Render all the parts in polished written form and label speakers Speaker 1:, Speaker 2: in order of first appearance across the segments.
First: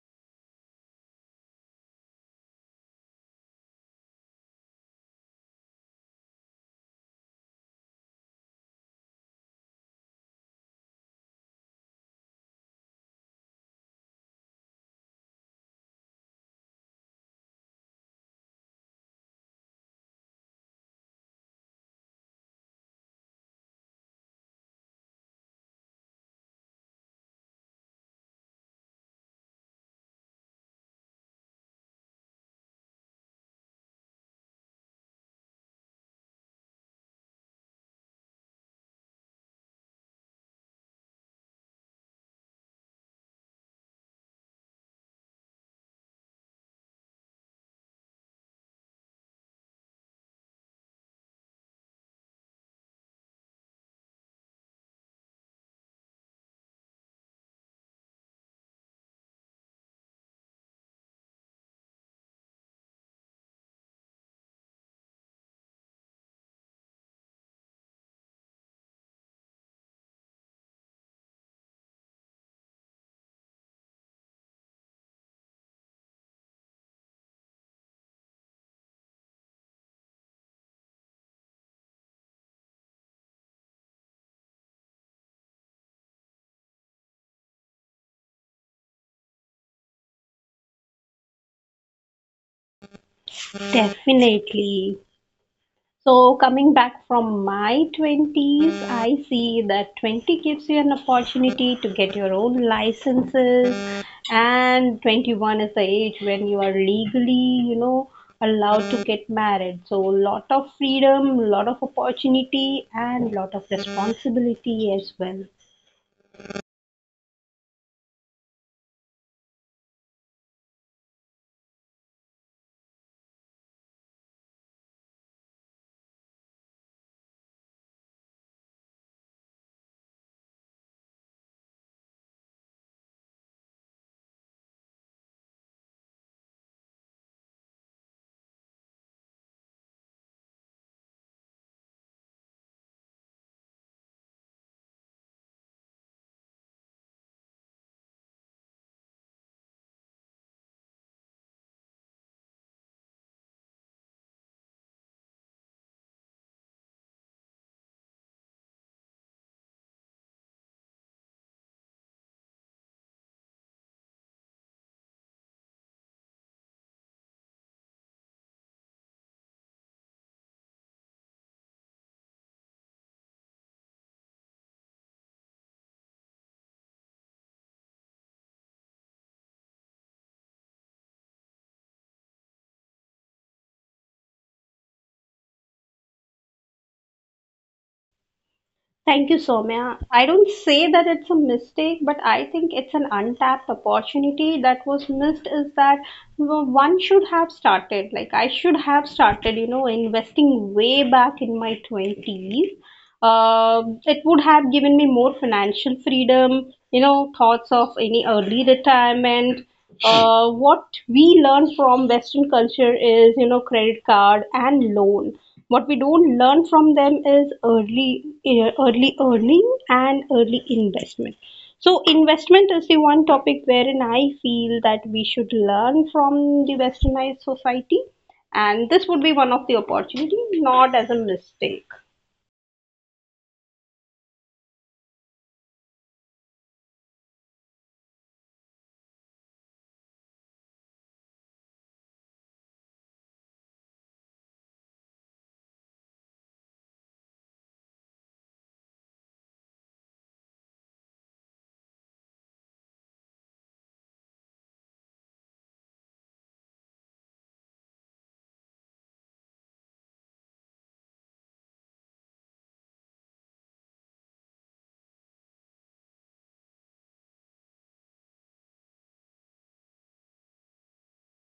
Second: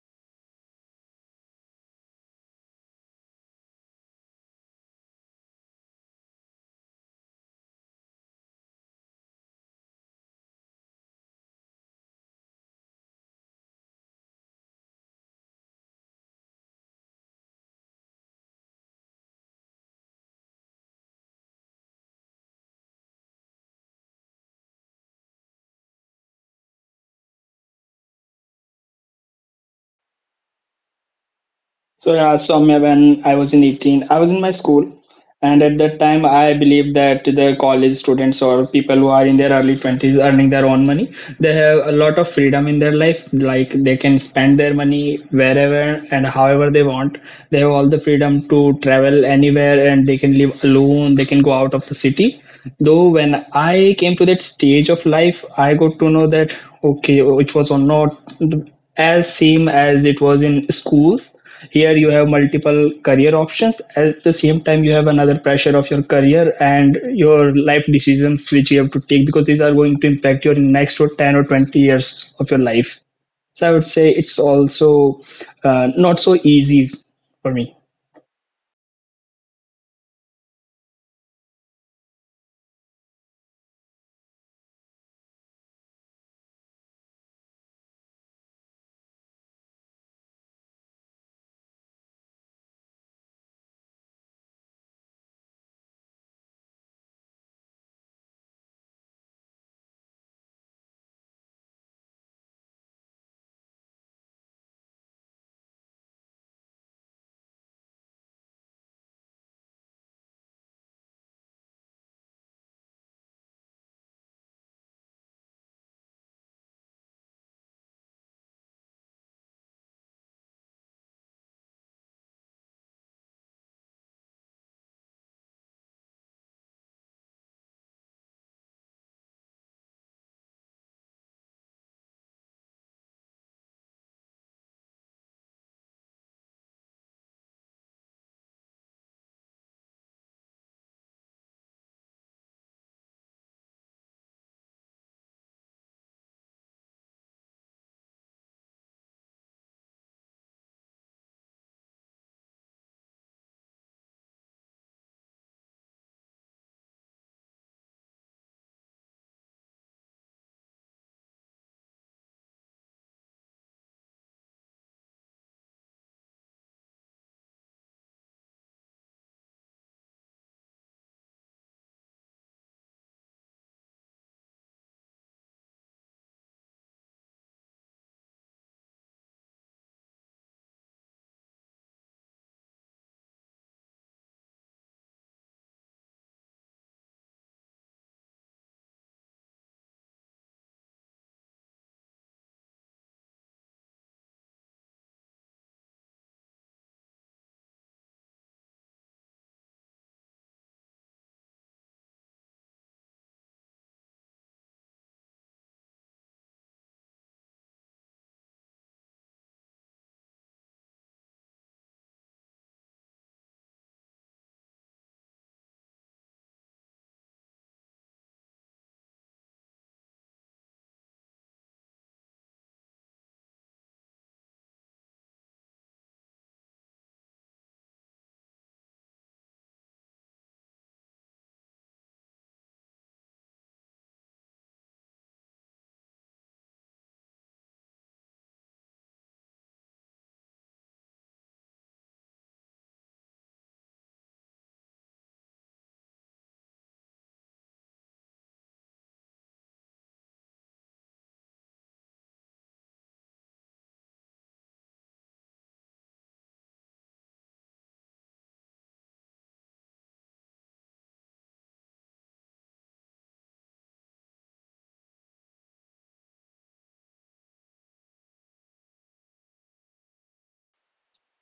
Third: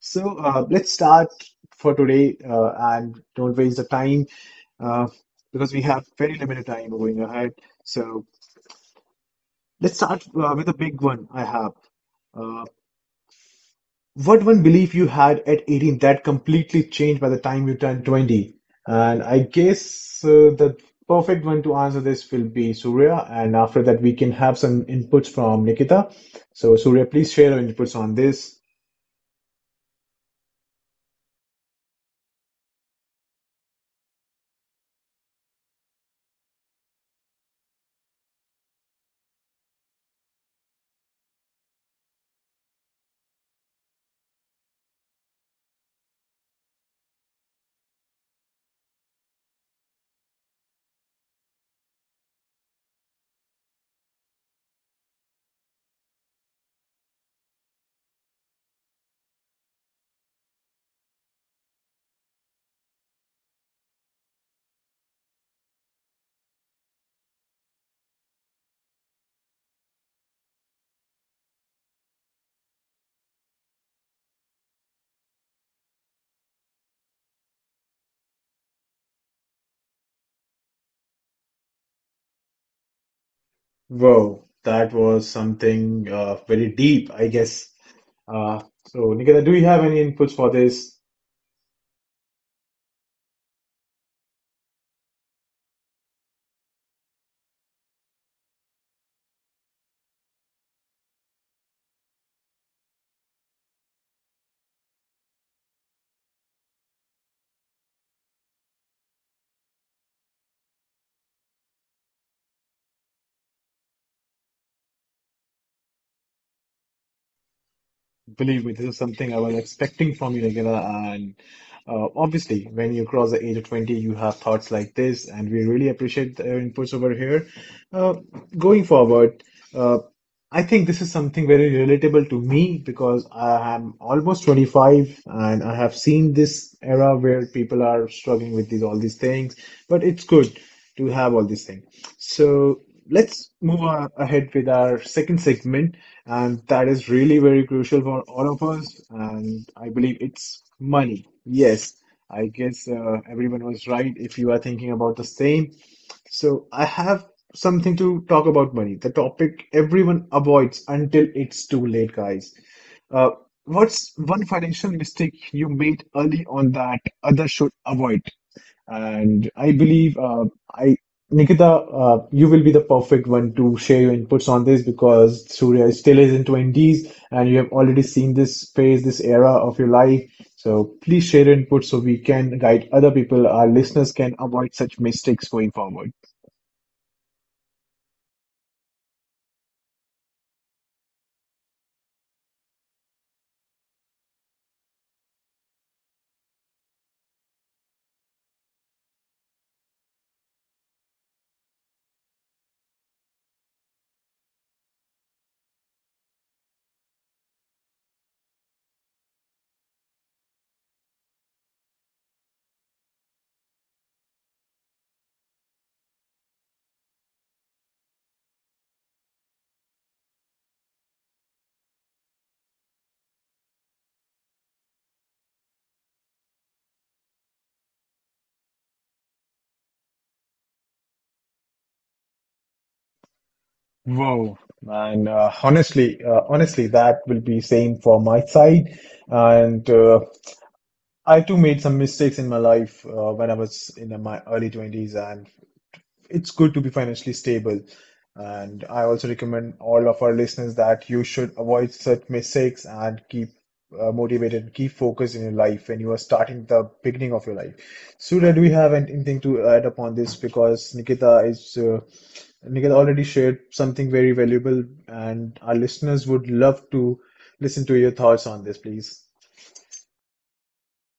Speaker 1: So let's start for today, and don't waste the time, uh, because we have very limited time going ahead. So let's start with a big one I have. Uh, what one belief you had at 18 that completely changed by the time you turned 20? And I guess the perfect one to answer this will be Surya. And after that, we can have some inputs from Nikita. So, Surya, please share your inputs on this.
Speaker 2: So yeah, Soumya, when I was in 18, I was in my school, and at that time, I believe that the college students or people who are in their early 20s earning their own money, they have a lot of freedom in their life. Like they can spend their money wherever and however they want. They have all the freedom to travel anywhere, and they can live alone. They can go out of the city. Though when I came to that stage of life, I got to know that okay, which was not as same as it was in schools. Here you have multiple career options. At the same time, you have another pressure of your career and your life decisions which you have to take because these are going to impact your next or 10 or 20 years of your life. So I would say it's also not so easy for me.
Speaker 1: Wow, that was something very deep, I guess. Uh, so, Nikita, do you have any inputs for this?
Speaker 3: Definitely. So, coming back from my 20s, I see that 20 gives you an opportunity to get your own licenses, and 21 is the age when you are legally, you know, allowed to get married. So, lot of freedom, lot of opportunity, and lot of responsibility as well.
Speaker 1: Believe me, this is something I was expecting from you, Nagina. And obviously, when you cross the age of 20, you have thoughts like this, and we really appreciate your inputs over here. Uh, going forward, uh, I think this is something very relatable to me because I am almost 25 and I have seen this era where people are struggling with these all these things, but it's good to have all these things. So let's move ahead with our second segment, and that is really very crucial for all of us, and I believe it's money. Yes, I guess everyone was right if you are thinking about the same. So I have something to talk about money, the topic everyone avoids until it's too late, guys. Uh, what's one financial mistake you made early on that others should avoid? And I believe, I Nikita, you will be the perfect one to share your inputs on this because Surya is still is in 20s and you have already seen this phase, this era of your life. So please share your input so we can guide other people, our listeners can avoid such mistakes going forward.
Speaker 3: Thank you, Soumya. I don't say that it's a mistake, but I think it's an untapped opportunity that was missed is that one should have started. Like, I should have started, you know, investing way back in my 20s. It would have given me more financial freedom, you know, thoughts of any early retirement. What we learn from Western culture is, you know, credit card and loan. What we don't learn from them is early earning and early investment. So investment is the one topic wherein I feel that we should learn from the westernized society, and this would be one of the opportunity, not as a mistake.
Speaker 1: Wow. And honestly, that will be same for my side. And I too made some mistakes in my life when I was in my early 20s, and it's good to be financially stable. And I also recommend all of our listeners that you should avoid such mistakes and keep motivated, keep focused in your life when you are starting the beginning of your life. Surya, do we have anything to add upon this? Because Nikita already shared something very valuable, and our listeners would love to listen to your thoughts on this, please.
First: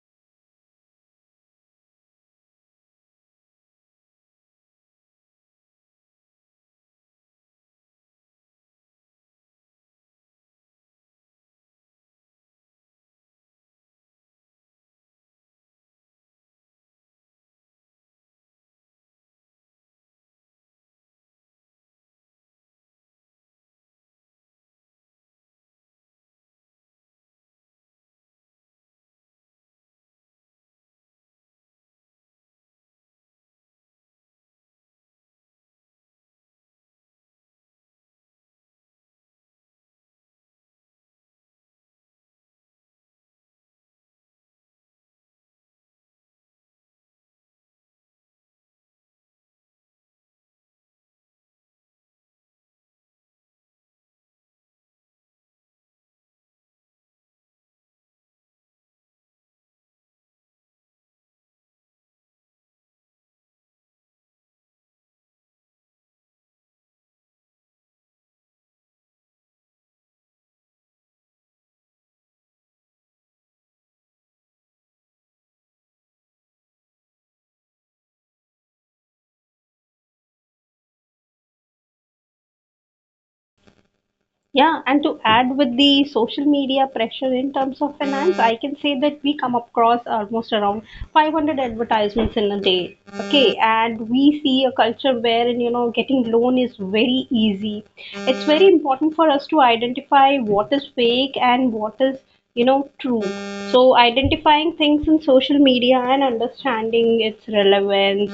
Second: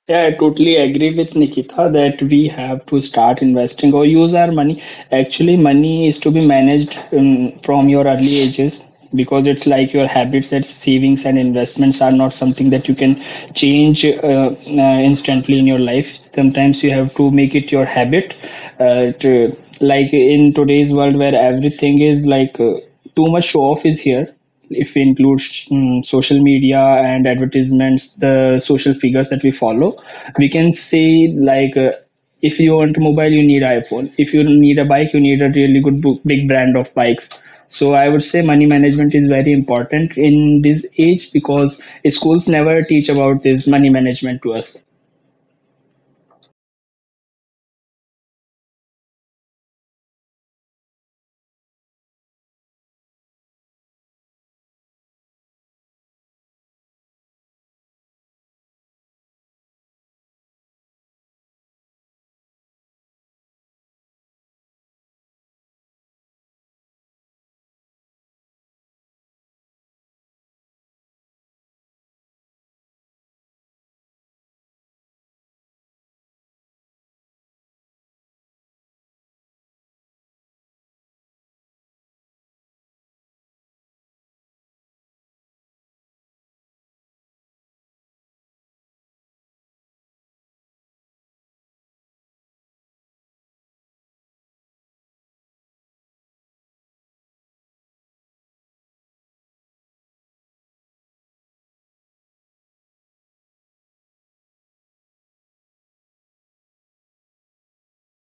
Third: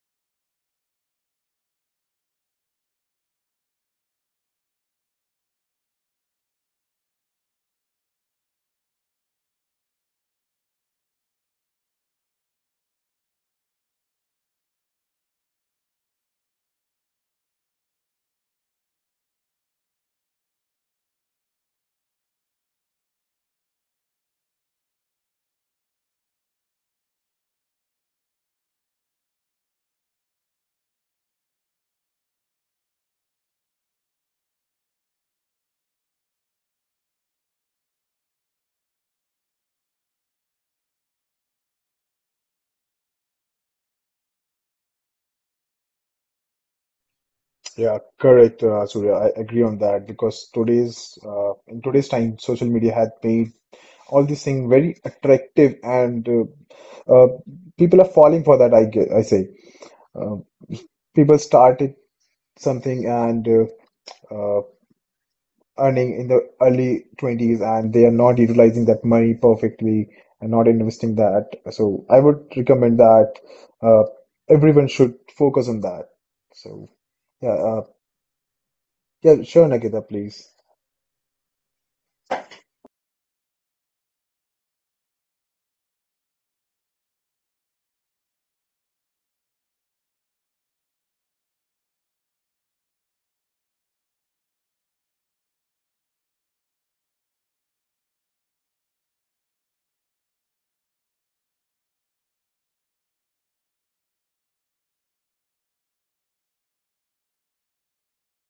Speaker 2: Yeah, I totally agree with Nikita that we have to start investing or use our money. Actually, money is to be managed from your early ages because it's like your habit that savings and investments are not something that you can change instantly in your life. Sometimes you have to make it your habit. Like in today's world where everything is like too much show off is here if we include social media and advertisements, the social figures that we follow, we can say like, if you want mobile, you need iPhone. If you need a bike, you need a really good big brand of bikes. So I would say money management is very important in this age because schools never teach about this money management to us.
Speaker 1: Yeah, correct, Surya. I agree on that because today's in today's time, social media had made all these things very attractive, and uh, people are falling for that, I guess, I say. Um People started something, and uh, earning in the early 20s, and they are not utilizing that money perfectly and not investing that. So I would recommend that uh, everyone should focus on that. So yeah uh, yeah, sure, Nikita, please.
Speaker 3: Yeah, and to add with the social media pressure in terms of finance, I can say that we come across almost around 500 advertisements in a day. Okay, and we see a culture wherein, you know, getting loan is very easy. It's very important for us to identify what is fake and what is, you know, true. So identifying things in social media and understanding its relevance,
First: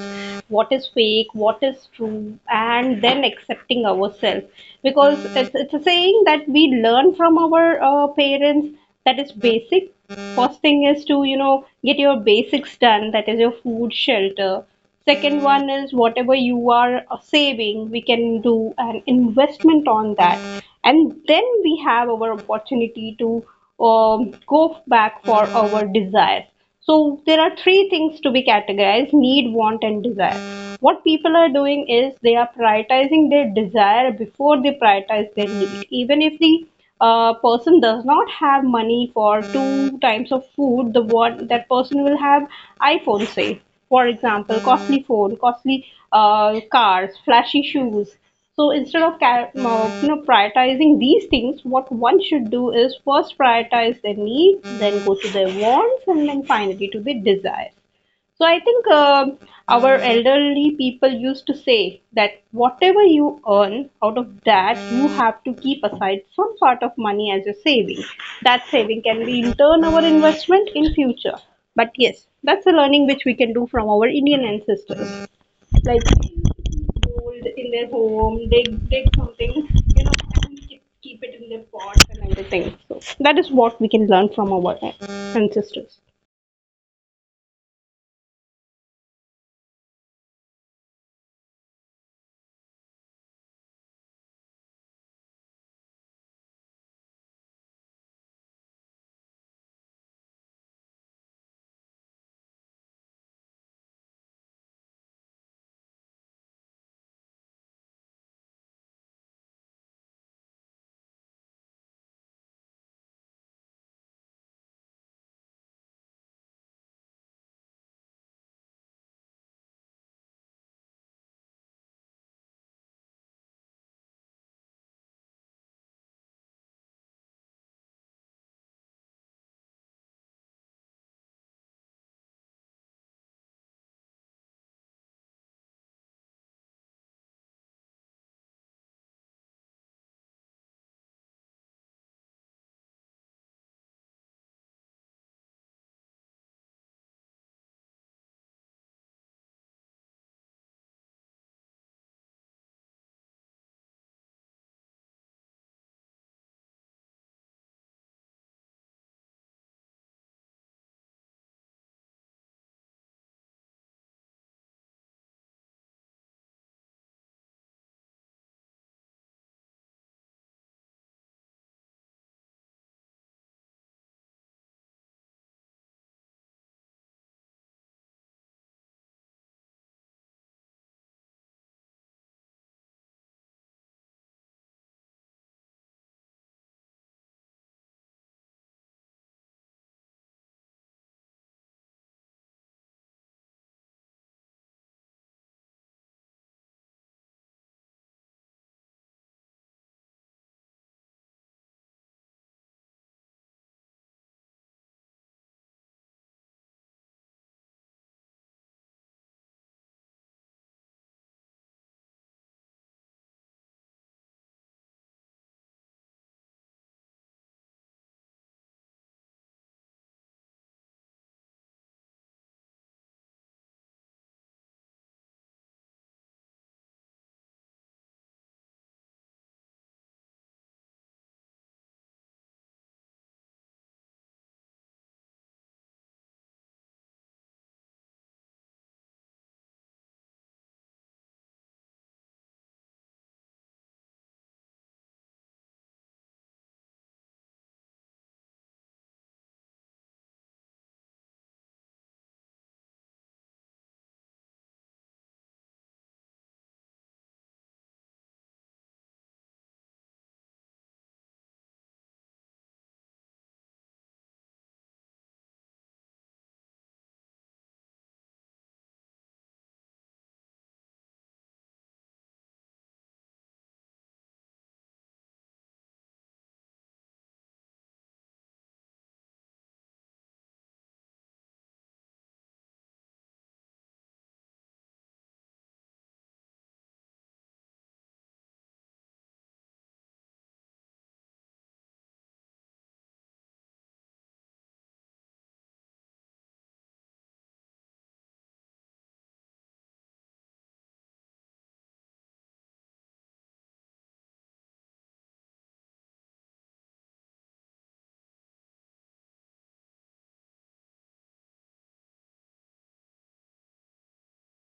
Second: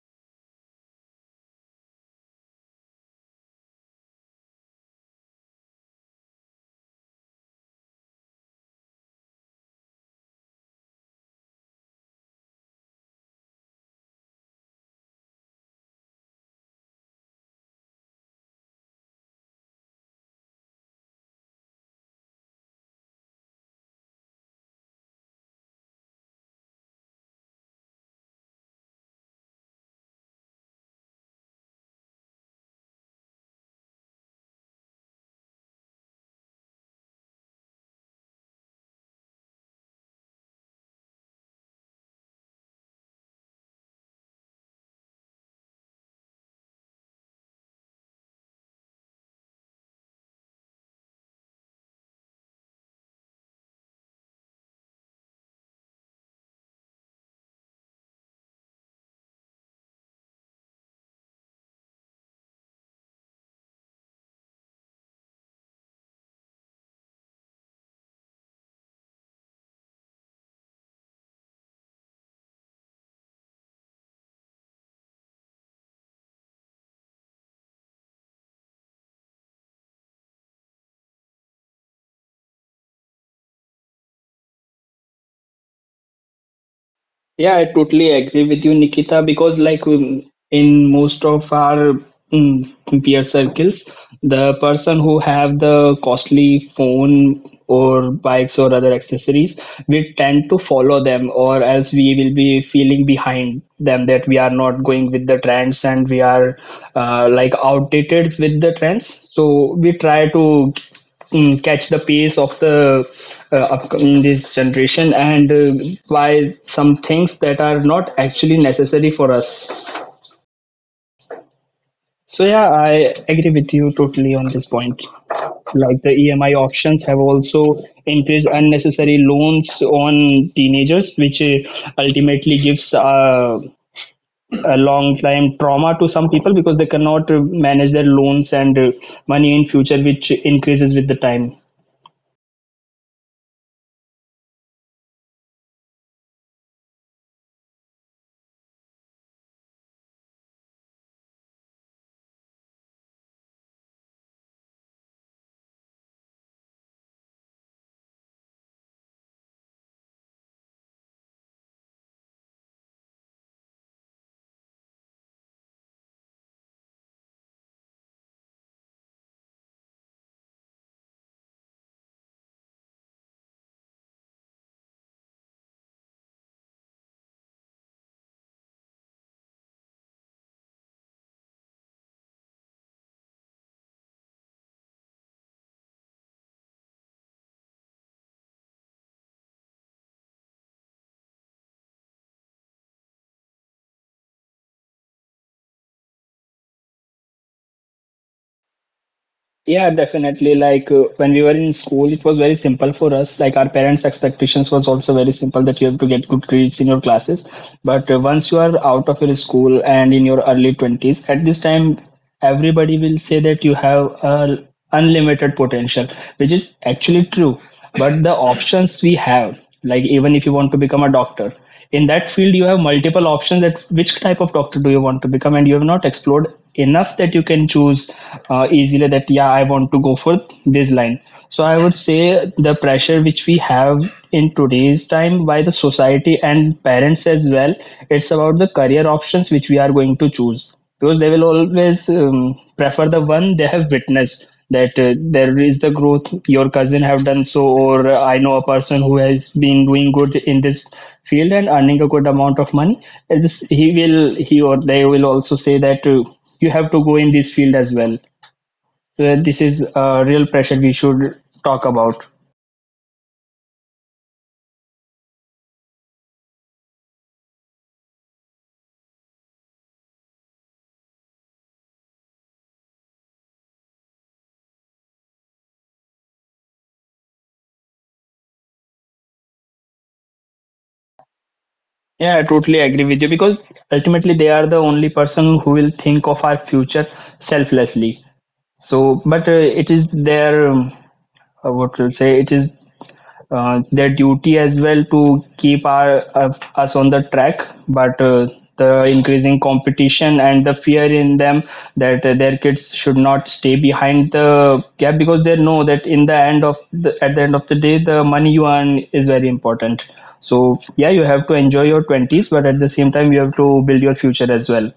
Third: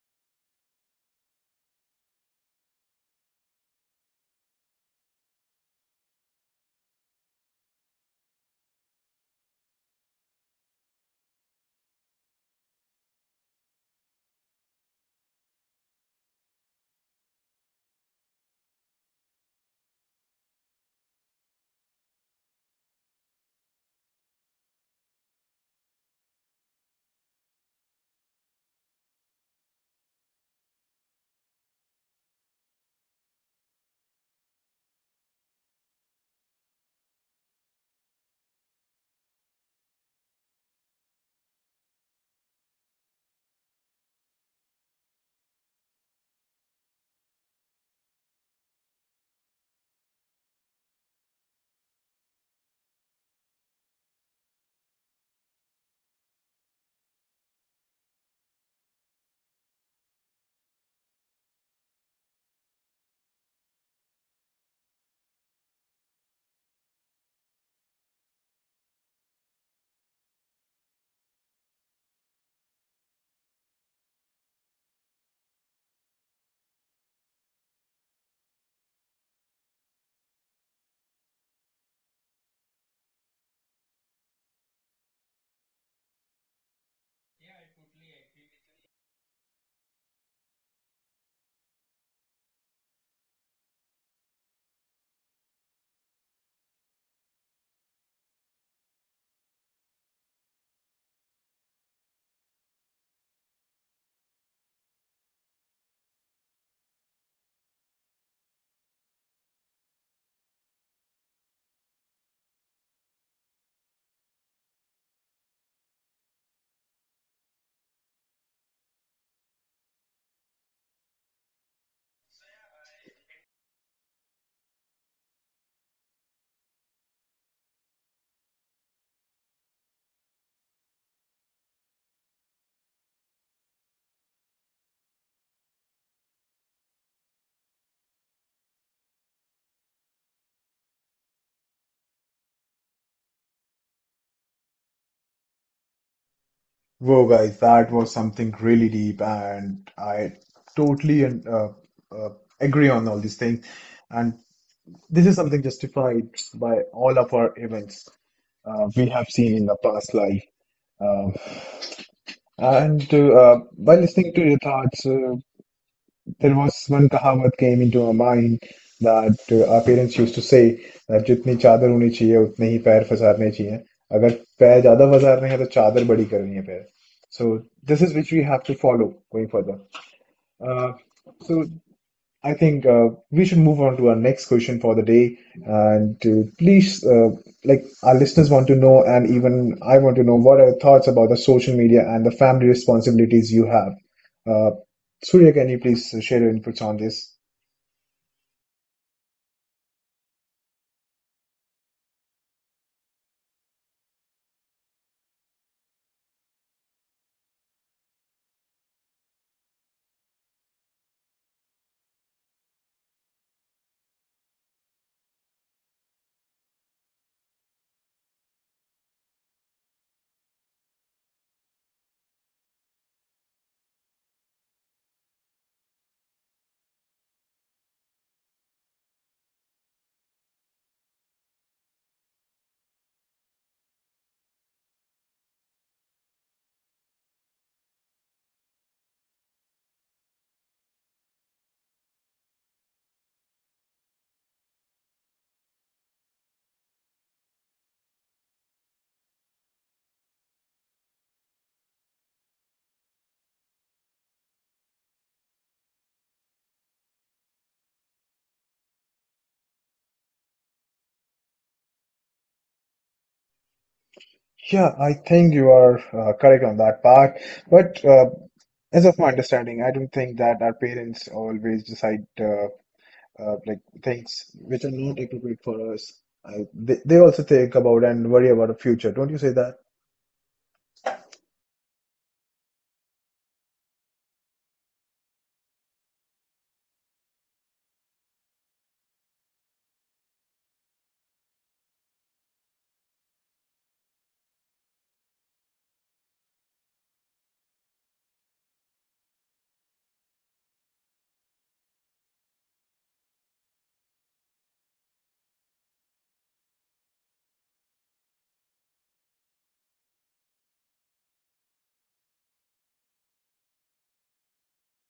Speaker 3: what is fake, what is true, and then accepting ourselves, because it's a saying that we learn from our parents. That is basic. First thing is to, you know, get your basics done, that is your food, shelter. Second one is whatever you are saving, we can do an investment on that. And then we have our opportunity to go back for our desires. So there are three things to be categorized: need, want, and desire. What people are doing is they are prioritizing their desire before they prioritize their need. Even if the person does not have money for two times of food, the one that person will have iPhone, say, for example, costly phone, costly cars, flashy shoes. So instead of you know, prioritizing these things, what one should do is first prioritize their needs, then go to their wants, and then finally to their desires. So I think our elderly people used to say that whatever you earn, out of that, you have to keep aside some sort of money as your saving. That saving can be in turn our investment in future. But yes, that's a learning which we can do from our Indian ancestors. Like gold in their home, they dig something, you know, and keep it in their pots and everything. So that is what we can learn from our ancestors.
Speaker 2: Yeah, I totally agree with you, Nikita, because like, in most of our peer circles, the person who have the costly phone or bikes or other accessories, we tend to follow them or else we will be feeling behind them that we are not going with the trends and we are like outdated with the trends. So we try to, catch the pace of the upcoming this generation and buy some things that are not actually necessary for us. So yeah, I agree with you totally on this point. Like the EMI options have also increased unnecessary loans on teenagers, which ultimately gives a long time trauma to some people because they cannot manage their loans and money in future which increases with the time.
Speaker 1: Whoa, guys, that was something really deep, and I totally and uh, agree on all these things. And this is something justified by all of our events we have seen in the past life. Um, and By listening to your thoughts, there was one कहावत came into my mind that our parents used to say, that जितनी चादर होनी चाहिए उतने ही पैर पसारने चाहिए, अगर पैर ज्यादा पसारने हैं तो चादर बड़ी करनी है पैर, so this is which we have to follow going further. I think we should move on to our next question for the day. And to please, like our listeners want to know, and even I want to know, what are your thoughts about the social media and the family responsibilities you have? Uh, Surya, can you please share your inputs on this?
Speaker 2: Yeah, definitely. Like when we were in school, it was very simple for us. Like our parents' expectations was also very simple that you have to get good grades in your classes. But once you are out of your school and in your early 20s, at this time, everybody will say that you have unlimited potential, which is actually true. But the options we have, like even if you want to become a doctor, in that field you have multiple options, that which type of doctor do you want to become, and you have not explored enough that you can choose easily that yeah, I want to go for this line. So I would say the pressure which we have in today's time by the society and parents as well, it's about the career options which we are going to choose, because they will always prefer the one they have witnessed, that there is the growth your cousin have done so, or I know a person who has been doing good in this field and earning a good amount of money. And this, he or they will also say that you have to go in this field as well. So this is a real pressure we should talk about.
Speaker 1: Yeah, I think you are correct on that part. But as of my understanding, I don't think that our parents always decide like things which are not appropriate for us. They also think about and worry about the future. Don't you say that?
Speaker 2: Yeah, I totally agree with you, because ultimately they are the only person who will think of our future selflessly. So, but it is their what we'll say, it is their duty as well to keep our us on the track. But the increasing competition and the fear in them, that their kids should not stay behind the gap, because they know that in the end of the at the end of the day the money you earn is very important. So yeah, you have to enjoy your 20s, but at the same time you have to build your future as well.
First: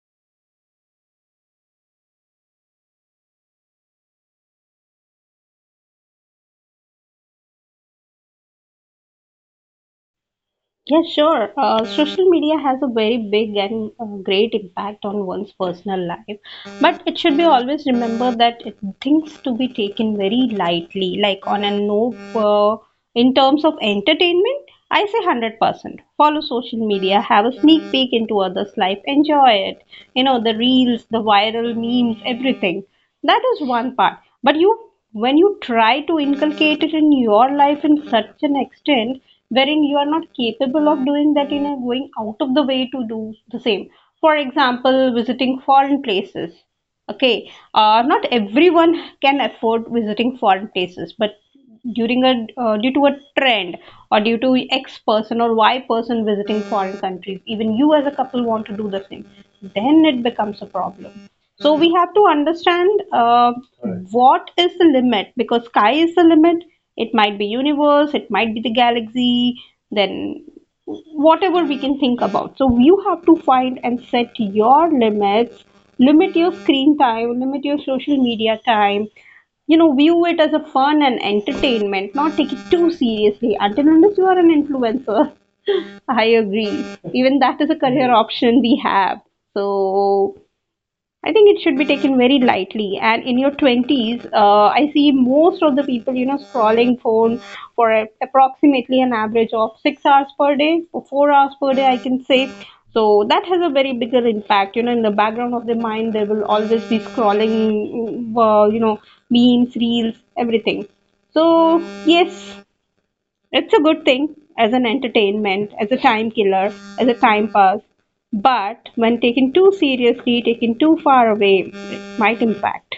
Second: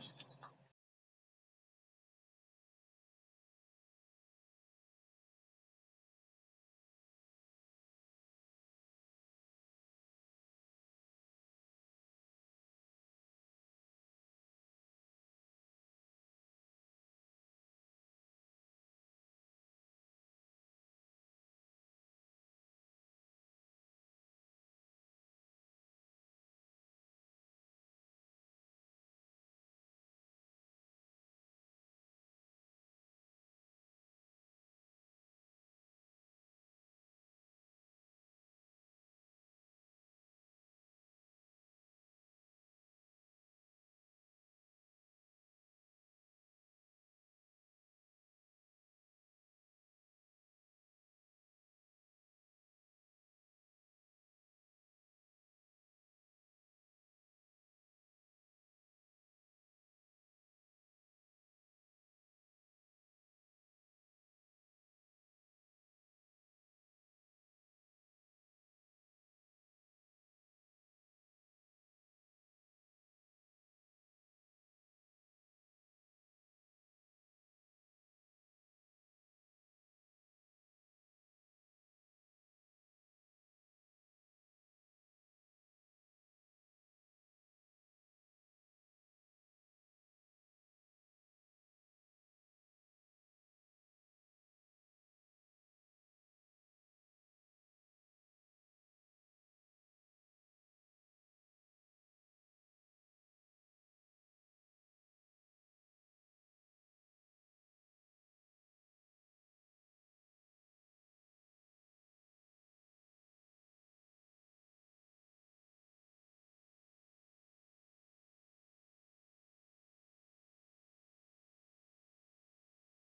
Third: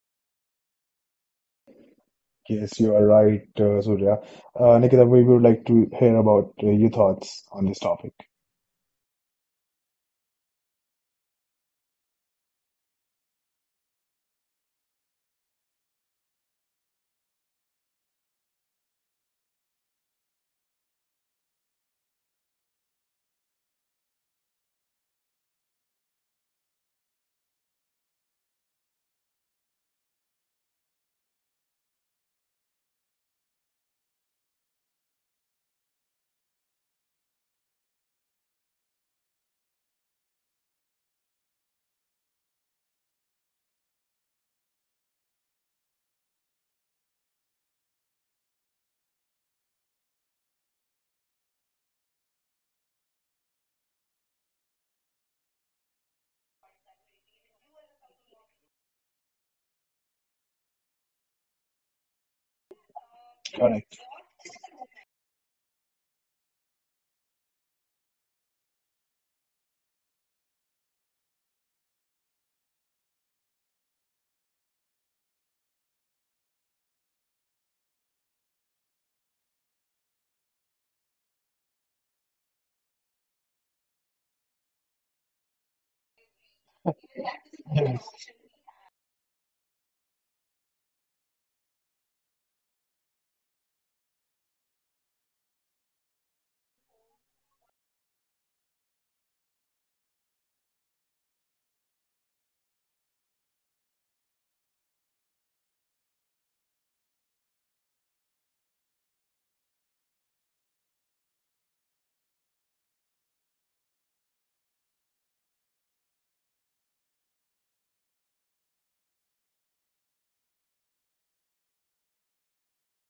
Speaker 1: Yes, you are right, Surya. Nikita, we would like to hear about your thoughts on this topic.
Speaker 3: Yes, sure. Social media has a very big and great impact on one's personal life, but it should be always remember that it, things to be taken very lightly, like on a no. In terms of entertainment, I say 100%. Follow social media, have a sneak peek into others' life, enjoy it. You know, the reels, the viral memes, everything. That is one part. But you, when you try to inculcate it in your life in such an extent wherein you are not capable of doing that, you know, going out of the way to do the same. For example, visiting foreign places. Okay, not everyone can afford visiting foreign places, but during a due to a trend or due to X person or Y person visiting foreign countries, even you as a couple want to do the same, then it becomes a problem. So we have to understand
Speaker 1: Correct.
Speaker 3: what is the limit, because sky is the limit. It might be universe, it might be the galaxy. Then whatever we can think about. So you have to find and set your limits, limit your screen time, limit your social media time. You know, view it as a fun and entertainment, not take it too seriously until unless you are an influencer. I agree. Even that is a career
Speaker 1: Yes.
Speaker 3: option we have. So I think it should be taken very lightly. And in your 20s, I see most of the people, you know, scrolling phone for a, approximately an average of 6 hours per day or 4 hours per day, I can say. So that has a very bigger impact. You know, in the background of the mind, there will always be scrolling, you know, memes, reels, everything. So yes, it's a good thing as an entertainment, as a time killer, as a time pass. But when taken too seriously, taken too far away, it might impact.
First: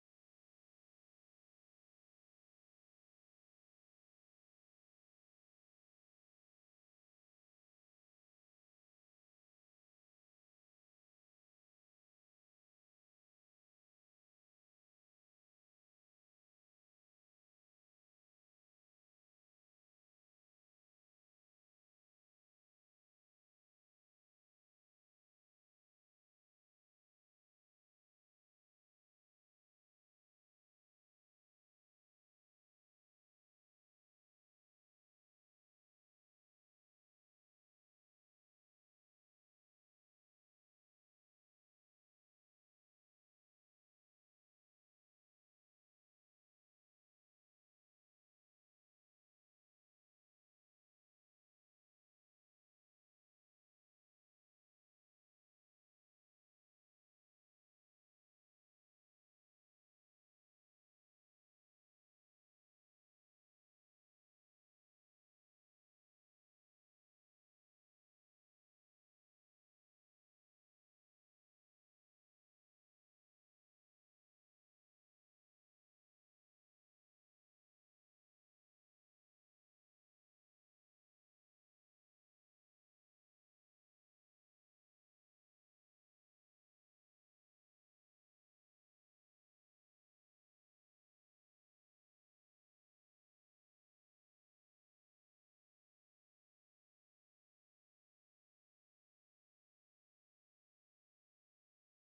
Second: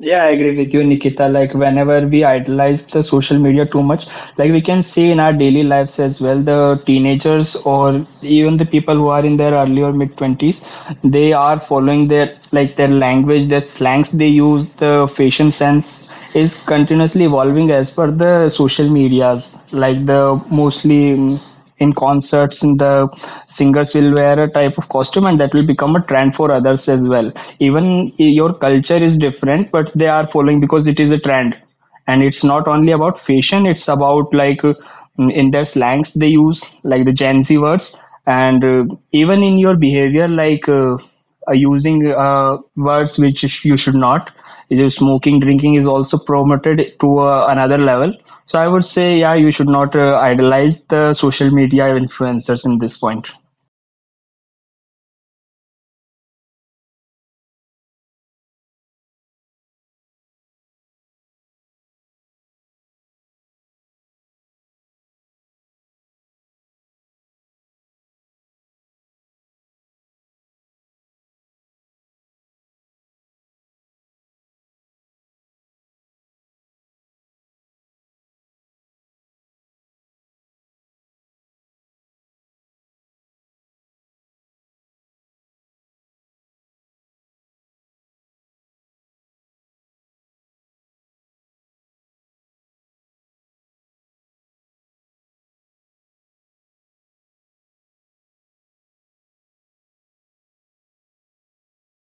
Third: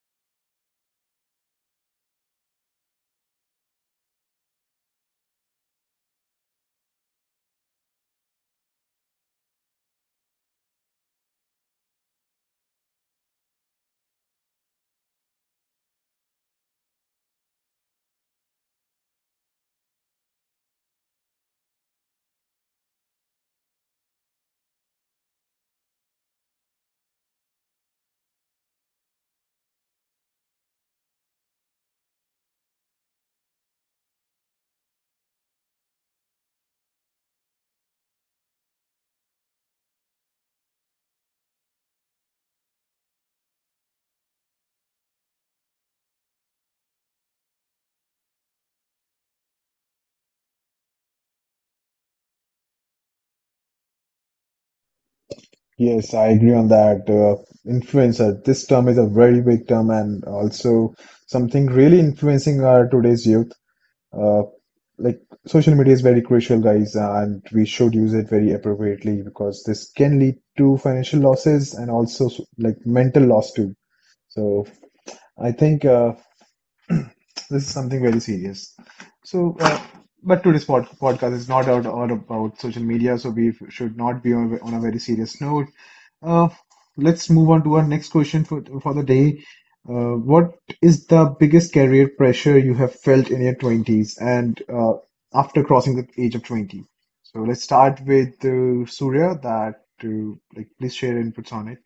Speaker 2: Yeah, I agree with you, Nikita. Like, whenever we idolize the social media too much, like we can see in our daily lives as well, the teenagers or even the people who are in their early or mid 20s, they are following their like their language, their slangs they use, the fashion sense is continuously evolving as per the social medias, like the mostly in concerts and the singers will wear a type of costume and that will become a trend for others as well. Even your culture is different but they are following because it is a trend. And it's not only about fashion, it's about like, in their slangs they use like the gen Z words, and even in your behavior like using words which you should not. Smoking, drinking is also promoted to another level. So I would say, yeah, you should not idolize the social media influencers in this point.
Speaker 1: Yes, I agree on that. Influencer, this term is a very big term and also something really influencing our today's youth. Uh, like, social media is very crucial, guys, and we should use it very appropriately because this can lead to financial losses and also like mental loss too. So I think this is something very serious. So, but today's podcast is not out all about social media, so we should not be on a very serious note. Uh, let's move on to our next question for the day. What is the biggest career pressure you have felt in your 20s, and after crossing the age of 20? So let's start with Surya, that like please share inputs on it.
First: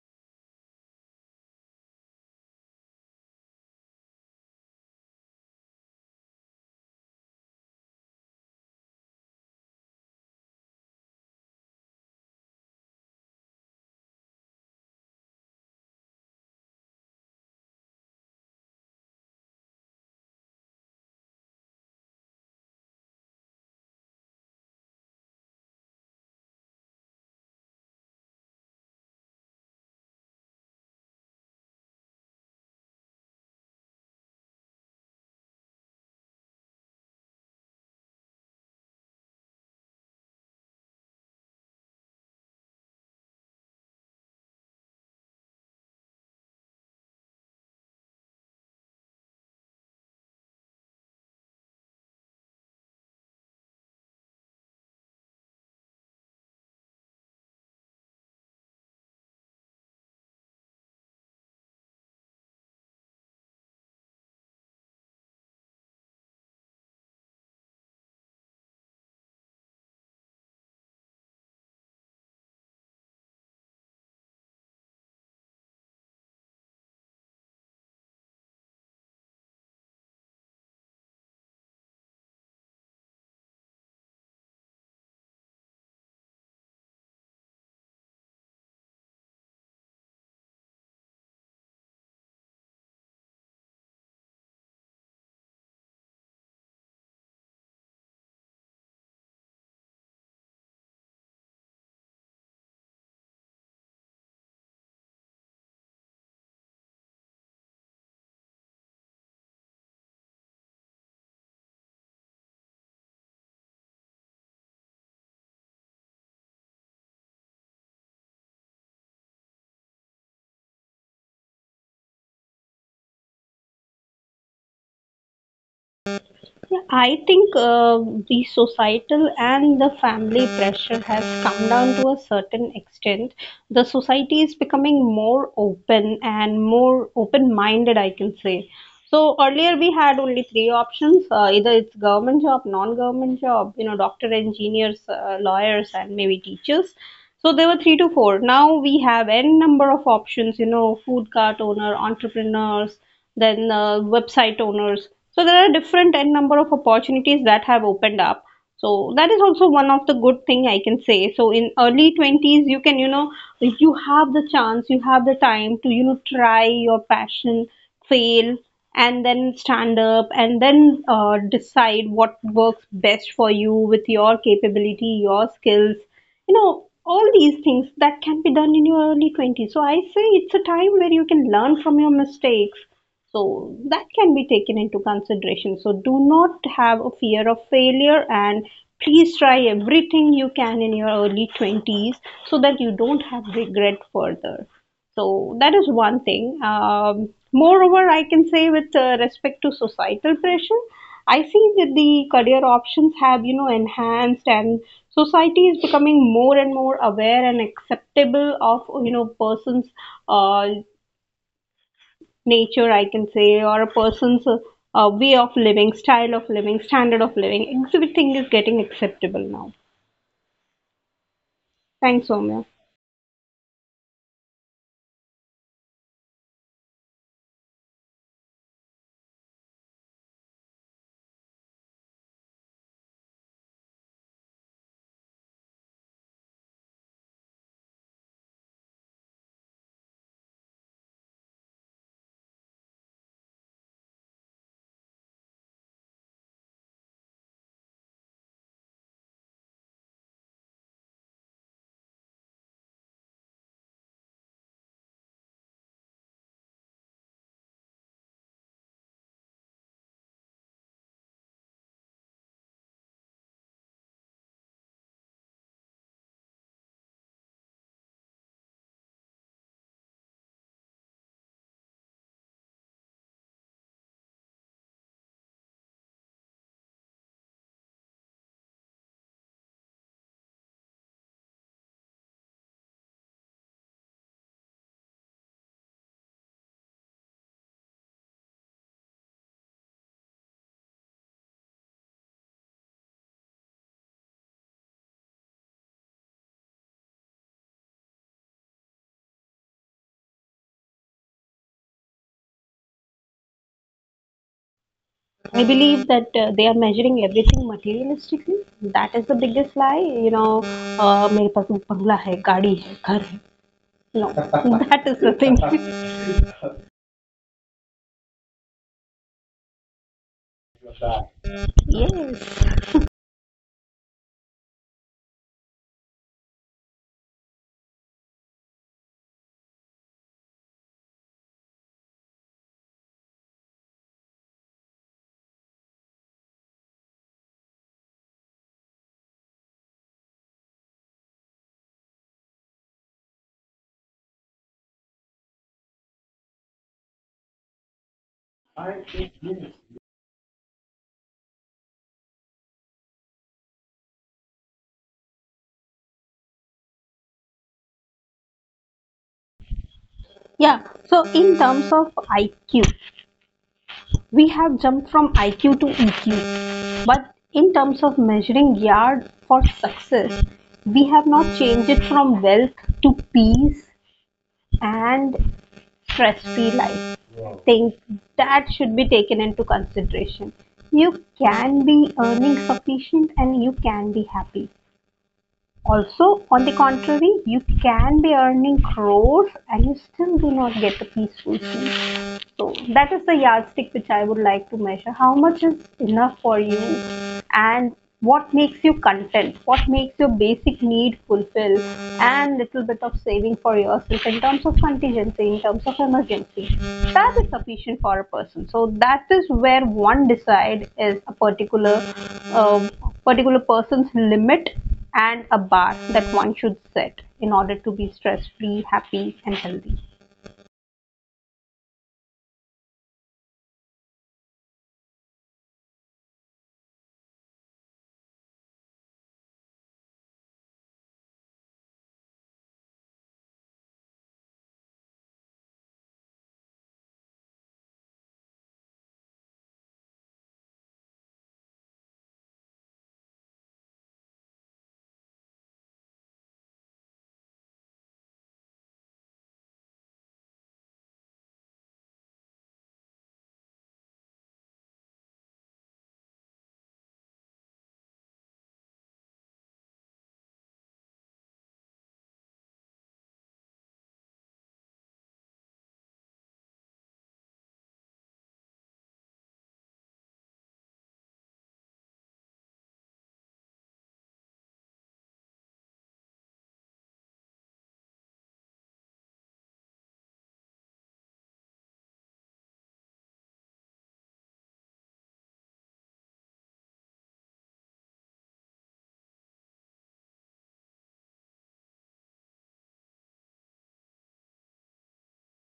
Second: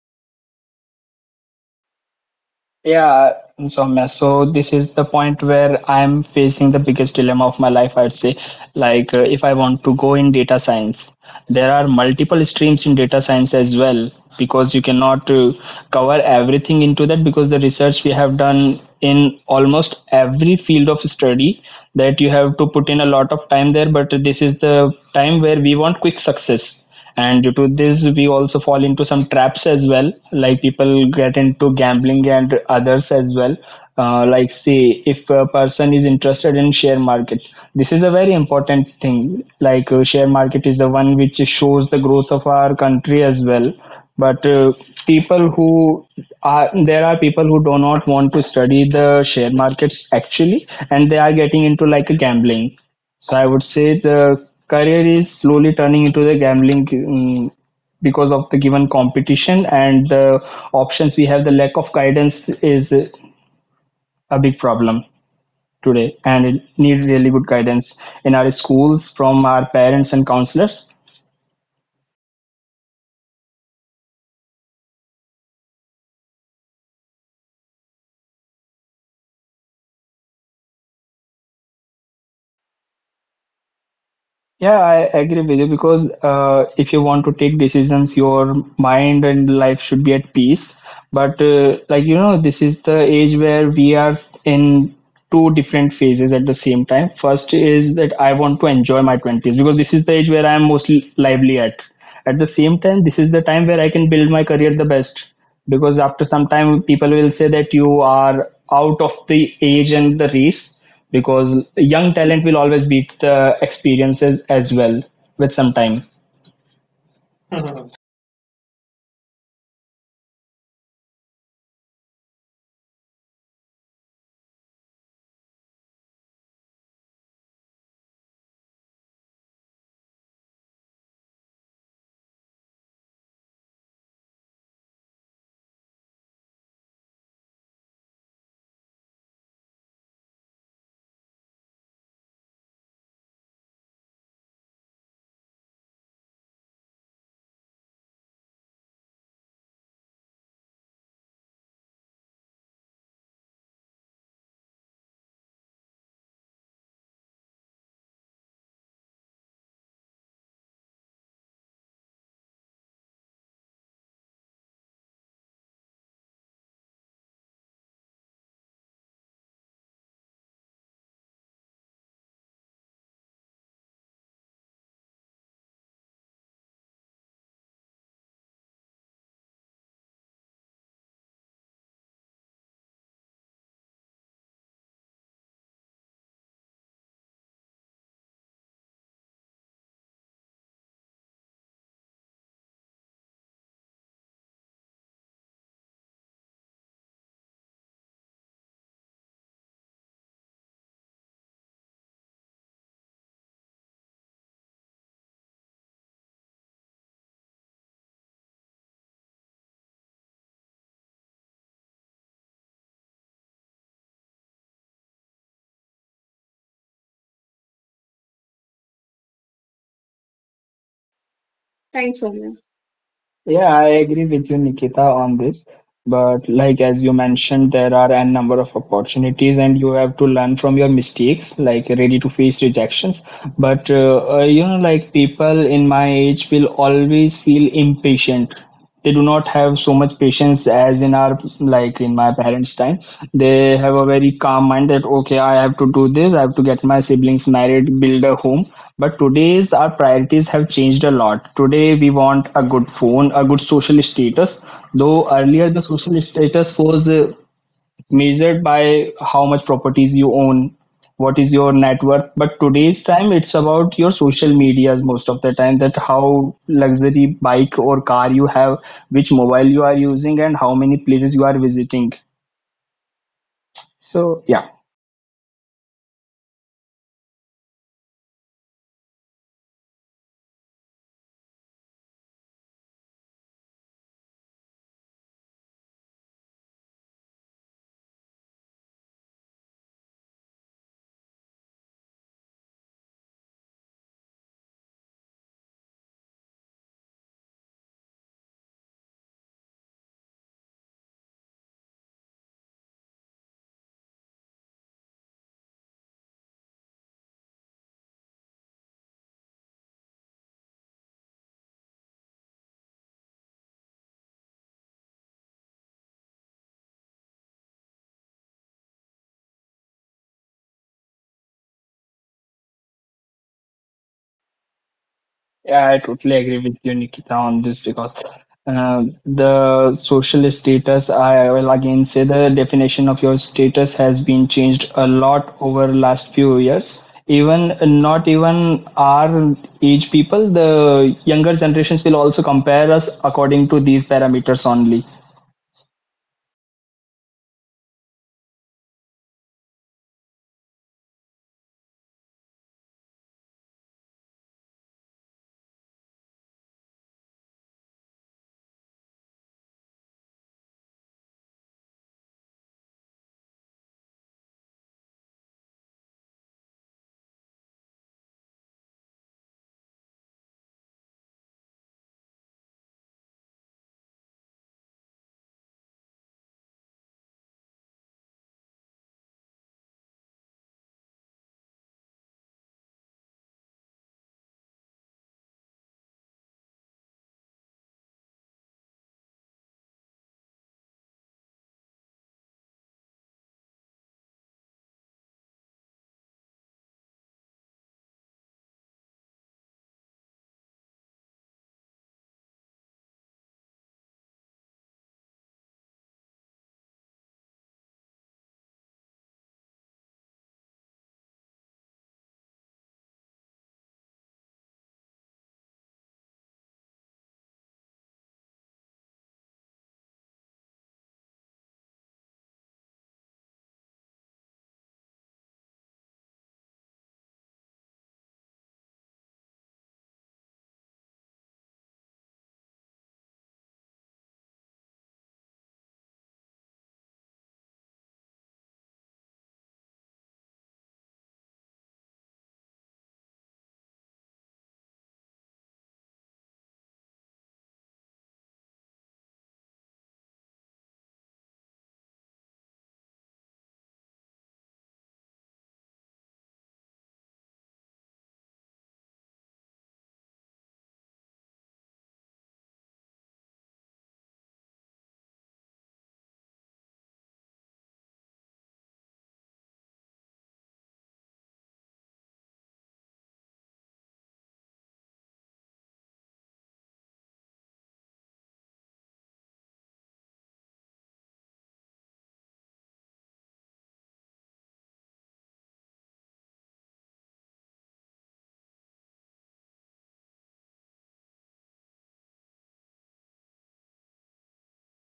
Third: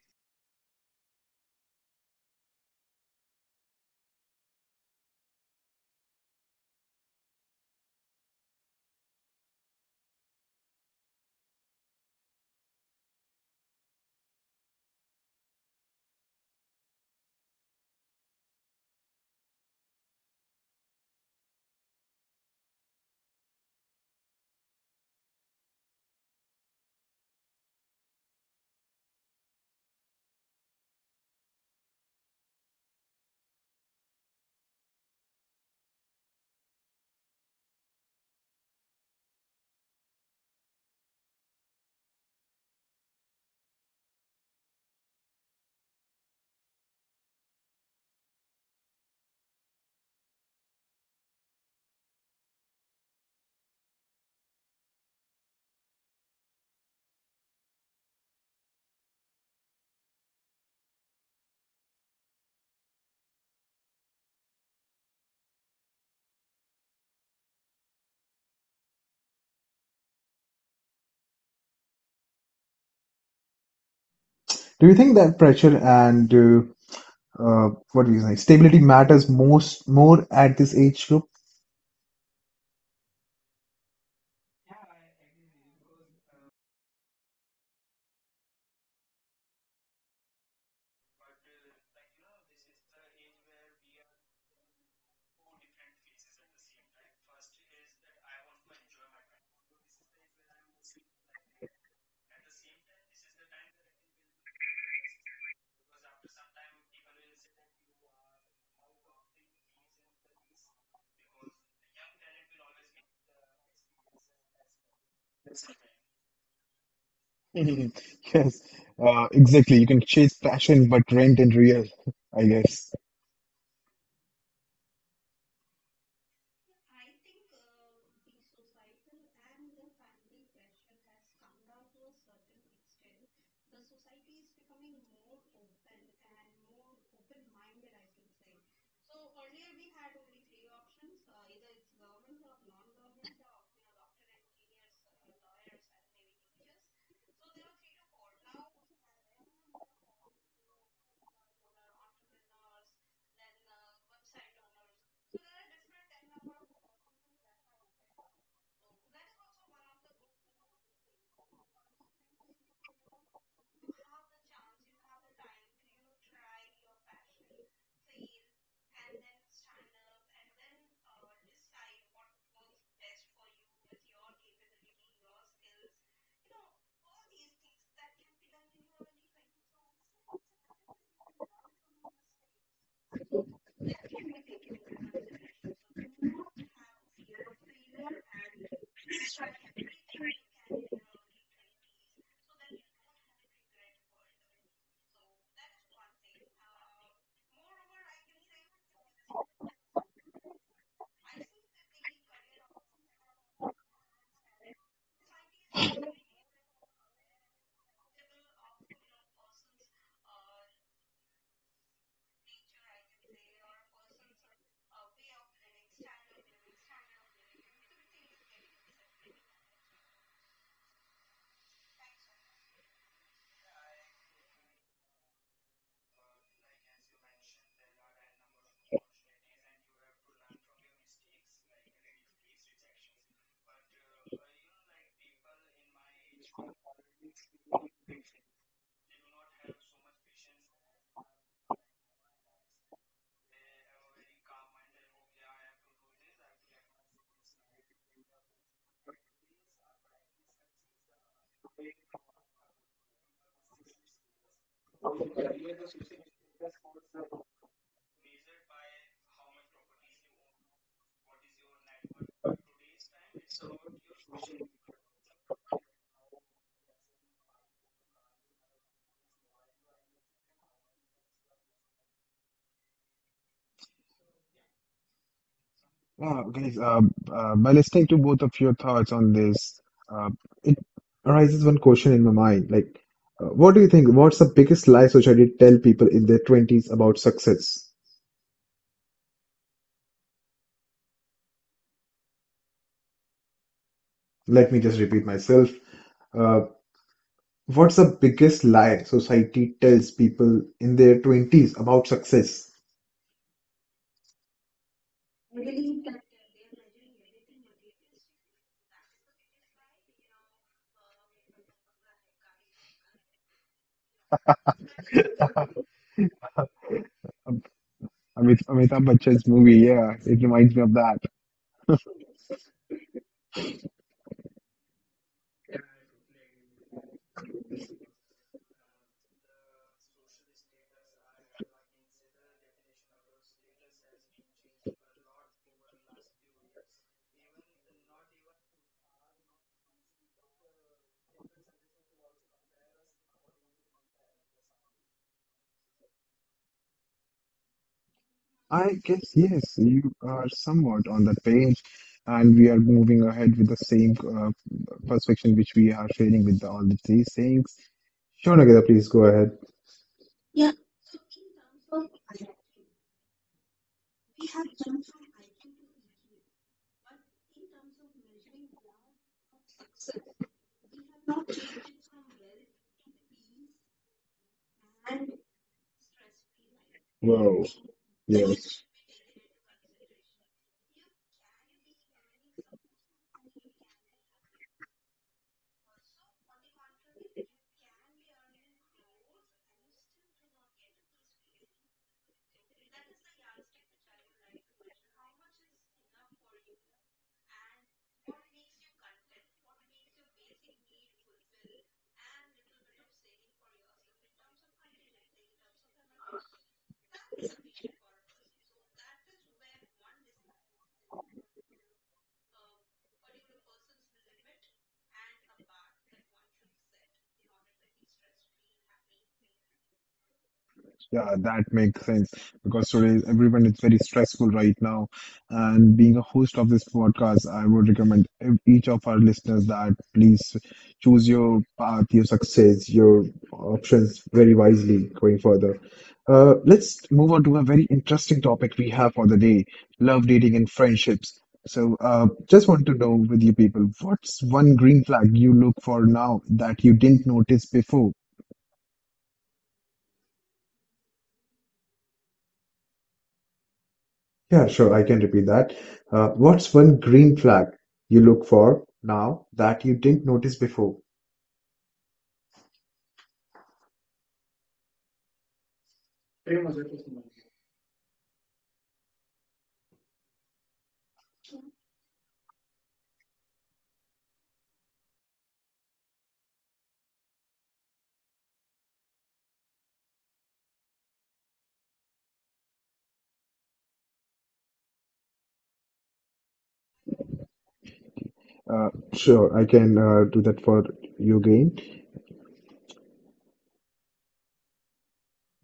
Speaker 2: Yeah, Soumya. So this is the point where I'm facing the biggest dilemma of my life, I'd say. Like, if I want to go in data science, there are multiple streams in data science as well, because you cannot cover everything into that, because the research we have done in almost every field of study, that you have to put in a lot of time there, but this is the time where we want quick success, and due to this we also fall into some traps as well, like people get into gambling and others as well. Like say if a person is interested in share market, this is a very important thing, like share market is the one which shows the growth of our country as well. But people who are people who do not want to study the share markets actually, and they are getting into like a gambling. So I would say the career is slowly turning into the gambling, because of the given competition and the options we have. The lack of guidance is a big problem today, and it need really good guidance in our schools from our parents and counselors.
Speaker 1: Do you think that pressure and what do you say, stability matters most more at this age group?
Speaker 2: Yeah, I agree with you, because if you want to take decisions, your mind and life should be at peace. But like you know, this is the age where we are in two different phases at the same time. First is that I want to enjoy my 20s because this is the age where I am mostly lively at. At the same time, this is the time where I can build my career the best, because after some time, people will say that you are out of the age and the race, because young talent will always beat the experiences as well with some time.
Speaker 1: Mhm. Yes, exactly. You can chase passion, but rent and real, I guess.
Speaker 3: I think the societal and the family pressure has come down to a certain extent. The society is becoming more open and more open minded, I can say. So earlier we had only three options, either it's government job, non government job, you know, doctor, engineers, lawyers, and maybe teachers. So there were three to four. Now we have n number of options, you know, food cart owner, entrepreneurs, then website owners. So there are different n number of opportunities that have opened up. So that is also one of the good thing I can say. So in early 20s, you can, you know, you have the chance, you have the time to, you know, try your passion, fail, and then stand up and then decide what works best for you with your capability, your skills, you know, all these things that can be done in your early 20s. So I say it's a time where you can learn from your mistakes, so that can be taken into consideration. So do not have a fear of failure, and please try everything you can in your early 20s, so that you don't have regret further. So that is one thing. Moreover, I can say with respect to societal pressure, I see that the career options have, you know, enhanced, and society is becoming more and more aware and acceptable of, you know, person's uh, nature, I can say, or a person's way of living, style of living, standard of living. Everything is getting acceptable now. Thanks, Soumya.
Speaker 2: Yeah, I agree with you, Nikita, on this. But like as you mentioned, there are a number of opportunities, and you have to learn from your mistakes, like ready to face rejections. But you know, like people in my age will always feel impatient. They do not have so much patience as in our, like in my parents time. They have a very calm mind that okay, I have to do this, I have to get my siblings married, build a home. But today's, our priorities have changed a lot. Today we want a good phone, a good social status. Though earlier the social status was measured by how much properties you own, what is your net worth. But today's time it's about your social medias most of the time, that how luxury bike or car you have, which mobile you are using, and how many places you are visiting. So yeah.
Speaker 1: Yeah, guys, by listening to both of your thoughts on this, uh, it arises one question in my mind. Like, what do you think? What's the biggest lie society tell people in their 20s about success? Let me just repeat myself. Uh, what's the biggest lie society tells people in their 20s about success?
Speaker 3: I believe that they are measuring everything materialistically. That is the biggest lie. You know, मेरे पास बंगला है, गाड़ी है, घर है. No, that is the thing.
Speaker 1: Amit, Amitabh Bachchan's movie, yeah, it reminds me of that.
Speaker 3: Yes.
Speaker 2: Yeah, I totally agree with you, Nikita, on this, because the social status, I will again say the definition of your status has been changed a lot over last few years. Even not even our age people, the younger generations will also compare us according to these parameters only.
Speaker 1: I guess, yes, you are somewhat on that page, and we are moving ahead with the same perspective which we are sharing with the, all the three things. Sure, Nagita, please go ahead.
Speaker 3: Yeah. So in terms of IQ, we have jumped from IQ to EQ, but in terms of measuring yard for success, we have not changed it from wealth to peace and stress-free life. I think that
Speaker 1: Yes.
Speaker 3: should be taken into consideration. You can be earning sufficient and you can be happy. Also, on the contrary, you can be earning crores and you still do not get a peaceful sleep. So that is the yardstick which I would like to measure. How much is enough for you, and what makes you content? What makes your basic need fulfilled, and little bit of saving for yourself in terms of contingency, in terms of emergency. That is sufficient for a person. So that is where one decide is a particular uh, particular person's limit and a bar that one should set in order to be stress free, happy and healthy.
Speaker 1: Yeah, that makes sense because today everyone is very stressful right now. And being a host of this podcast, I would recommend each of our listeners that please choose your path, your success, your options very wisely going further. Let's move on to a very interesting topic we have for the day: love, dating, and friendships. So, just want to know with you people, what's one green flag you look for now that you didn't notice before? Yeah, sure, I can repeat that. What's one green flag you look for now that you didn't notice before? Sure, I can do that for you again.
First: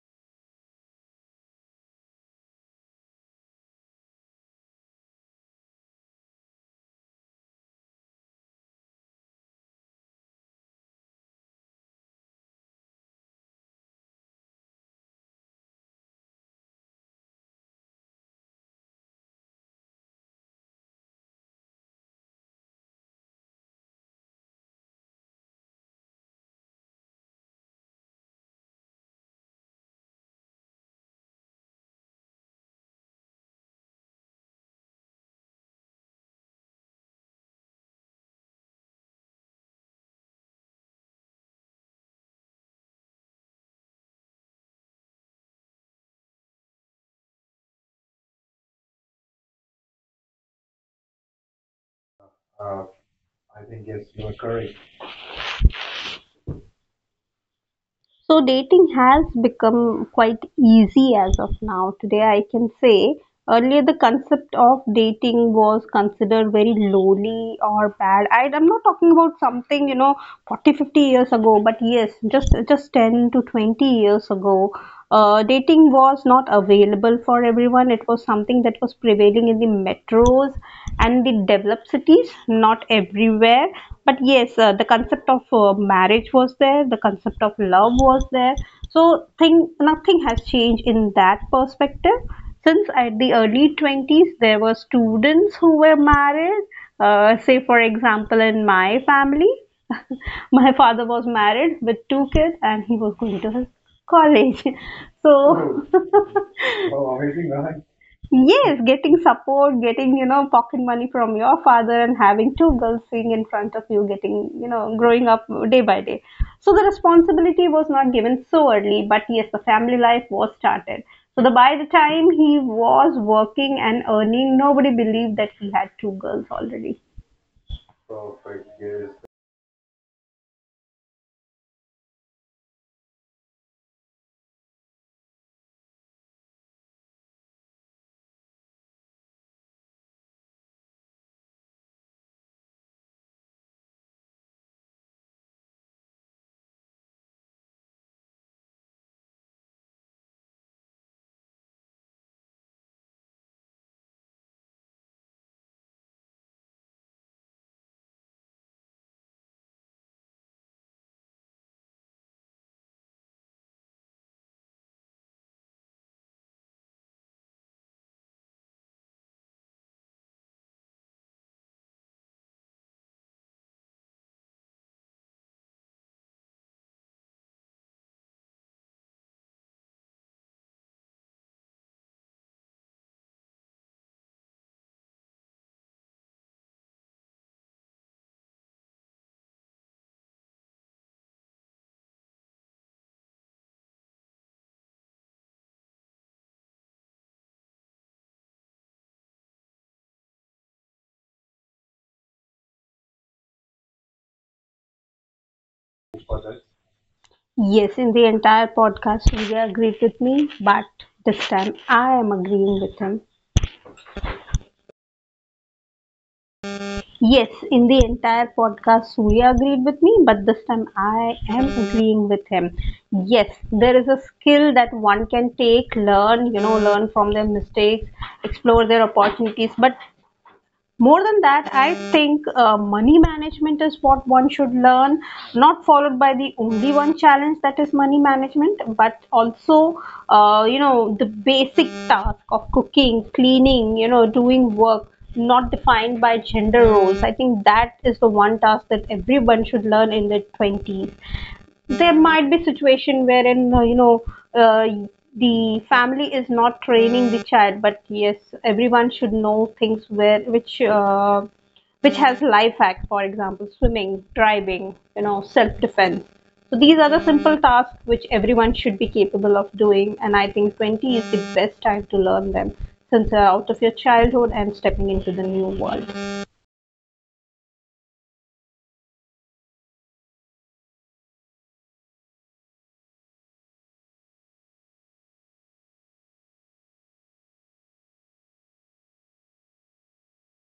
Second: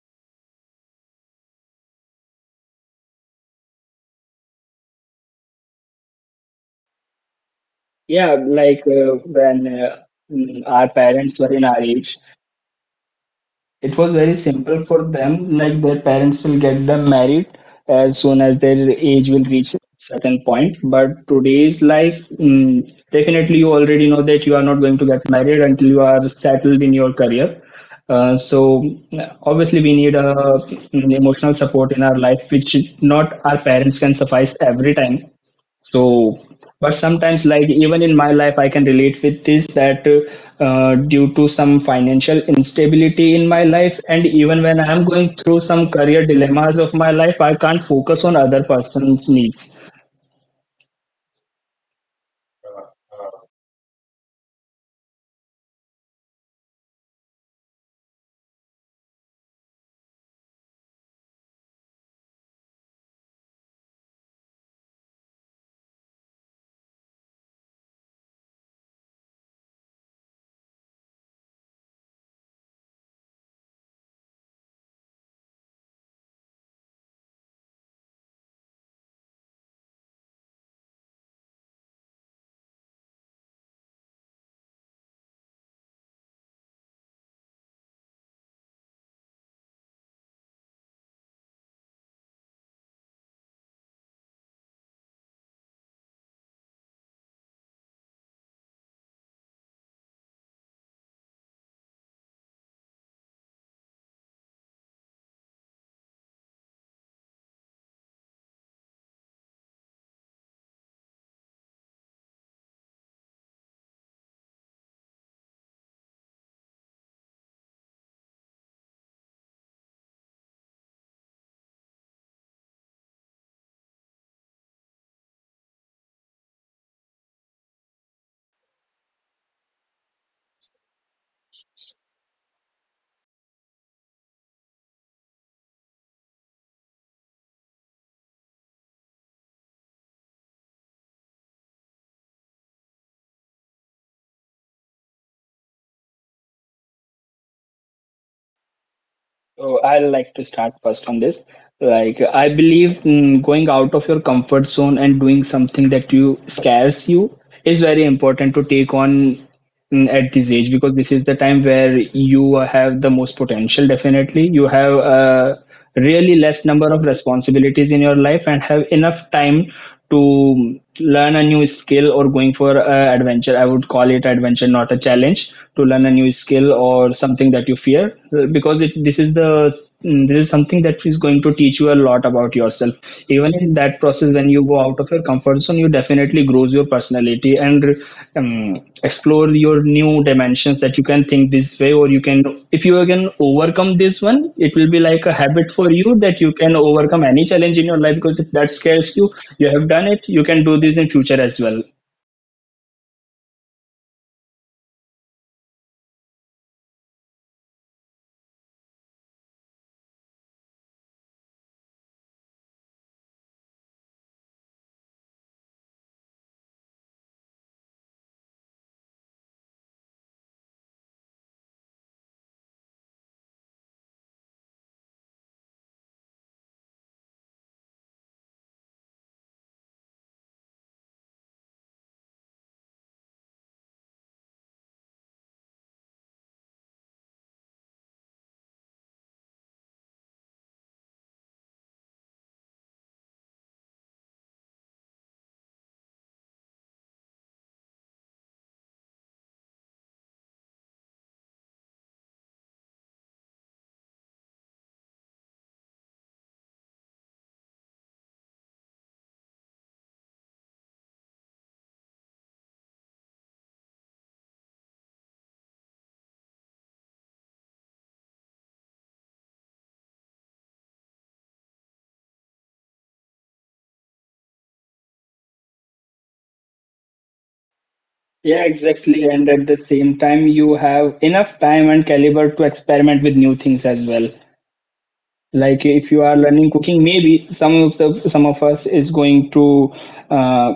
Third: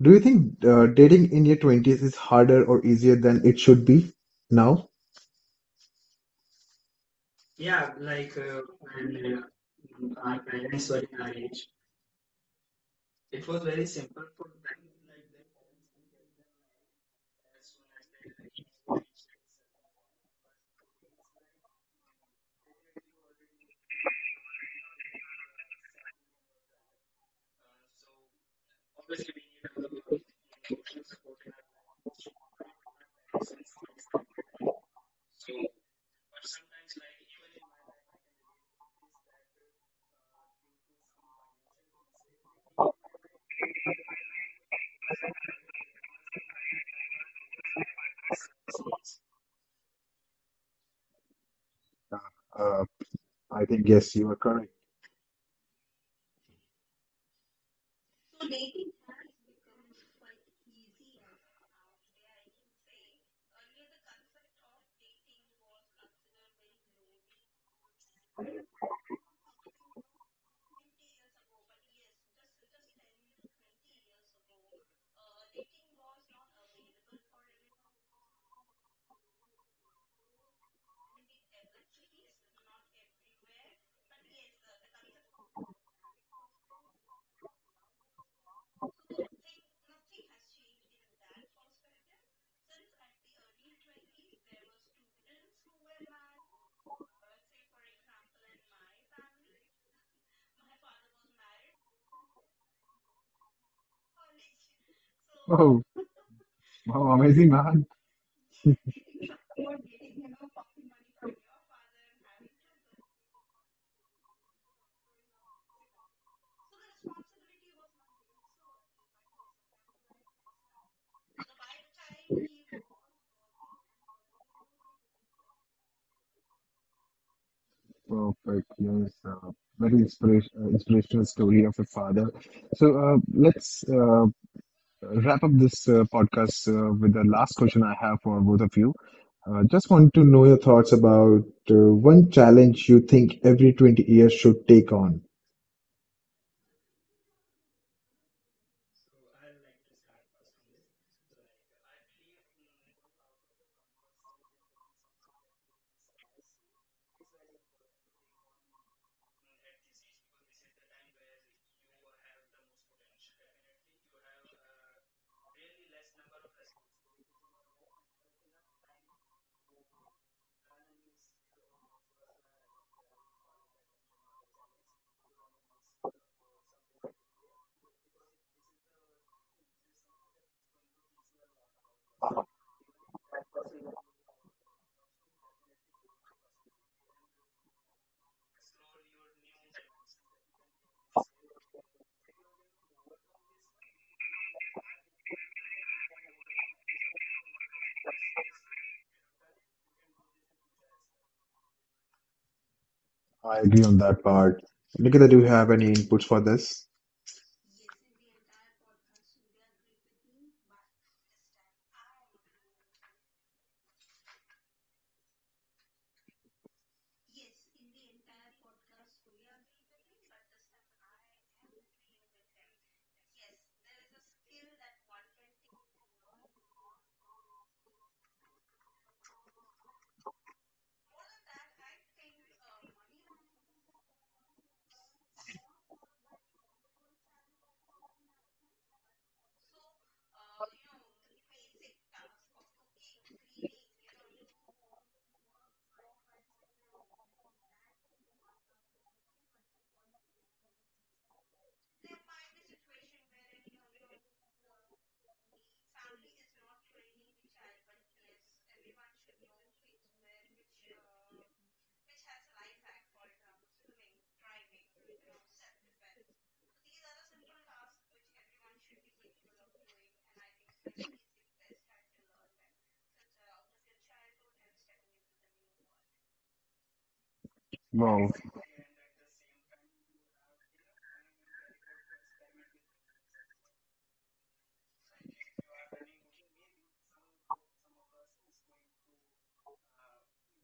Speaker 1: Do you think dating in your 20s is harder or easier than it should be now?
Speaker 2: Yeah, like our parents were in our age, it was very simple for them, like their parents will get them married as soon as their age will reach a certain point. But today's life, definitely you already know that you are not going to get married until you are settled in your career. Uh, so Obviously we need a emotional support in our life, which not our parents can suffice every time. So but sometimes like even in my life I can relate with this, that due to some financial instability in my life, and even when I am going through some career dilemmas of my life, I can't focus on other person's needs.
Speaker 1: Uh, I think yes, you are correct.
Speaker 3: So dating has become quite easy as of now. Today, I can say earlier the concept of dating was considered very lowly or bad. I'm not talking about something, you know, 40, 50 years ago, but yes, just 10 to 20 years ago. Dating was not available for everyone. It was something that was prevailing in the metros and the developed cities, not everywhere. But yes, the concept of marriage was there, the concept of love was there. So, thing, nothing has changed in that perspective. Since at the early 20s, there were students who were married. Say, for example, in my family, my father was married with two kids and he was going to his college.
Speaker 1: Wow!
Speaker 3: So,
Speaker 1: Wow, amazing, man.
Speaker 3: yes, getting support, getting, you know, pocket money from your father and having two girls sitting in front of you, getting, you know, growing up day by day. So, the responsibility was not given so early, but yes, the family life was started. So, the, by the time he was working and earning, nobody believed that he had two girls already.
Speaker 1: Perfect. Yes, inspirational story of a father. So let's wrap up this podcast with the last question I have for both of you. Just want to know your thoughts about one challenge you think every 20 years should take on.
Speaker 2: So I like to start first on this. Like I believe, going out of your comfort zone and doing something that you scares you is very important to take on at this age, because this is the time where you have the most potential. Definitely, you have really less number of responsibilities in your life and have enough time to learn a new skill or going for a adventure. I would call it adventure, not a challenge, to learn a new skill or something that you fear, this is the, this is something that is going to teach you a lot about yourself. Even in that process when you go out of your comfort zone, you definitely grows your personality and explore your new dimensions, that you can think this way or you can, if you can overcome this one, it will be like a habit for you, that you can overcome any challenge in your life, because if that scares you, you have done it, you can do this in future as well.
Speaker 1: I agree on that part. Nikita, do you have any inputs for this?
Speaker 3: Yes, in the entire podcast, Surya agreed with me, but this time I am agreeing with him. Yes, in the entire podcast, Surya agreed with me, but this time I am agreeing with him. Yes, there is a skill that one can take, learn, you know, learn from their mistakes, explore their opportunities, but more than that, I think money management is what one should learn, not followed by the only one challenge that is money management, but also, you know, the basic task of cooking, cleaning, you know, doing work, not defined by gender roles. I think that is the one task that everyone should learn in their 20s. There might be situation wherein, you know, uh, the family is not training the child, but yes, everyone should know things where which, which has life hack, for example, swimming, driving, you know, self defense. So these are the simple tasks which everyone should be capable of doing, and I think 20 is the best time to learn them, since you're out of your childhood and stepping into the new world.
Speaker 1: Wow.
Speaker 2: Yeah, exactly, and at the same time you have enough time and caliber to experiment with new things as well. Like if you are learning cooking, maybe some of us is going to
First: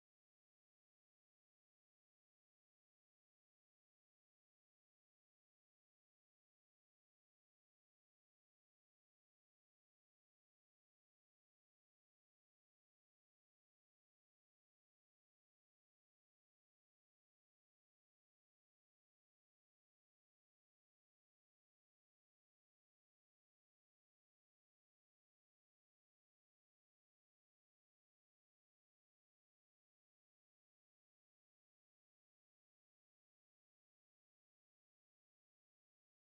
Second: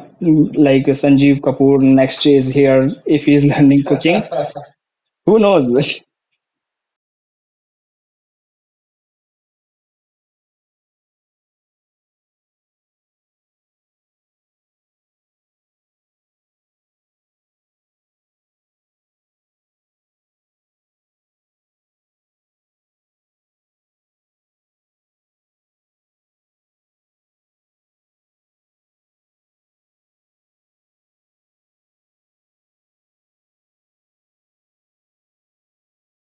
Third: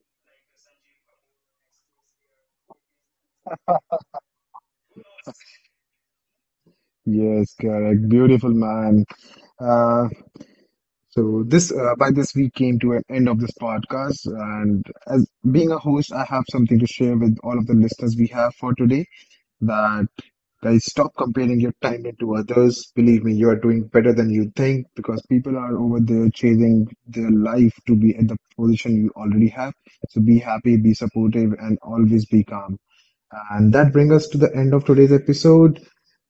Speaker 2: like Sanjeev Kapoor next is here if he's learning cooking. who knows.
Speaker 1: Yes, correct. Beautiful, man. Uh, so this By this we came to an end of this podcast, and as being a host, I have something to share with all of the listeners we have for today. That Guys, stop comparing your time into others. Believe me, you are doing better than you think, because people are over there chasing their life to be at the position you already have. So be happy, be supportive, and always be calm. And that brings us to the end of today's episode.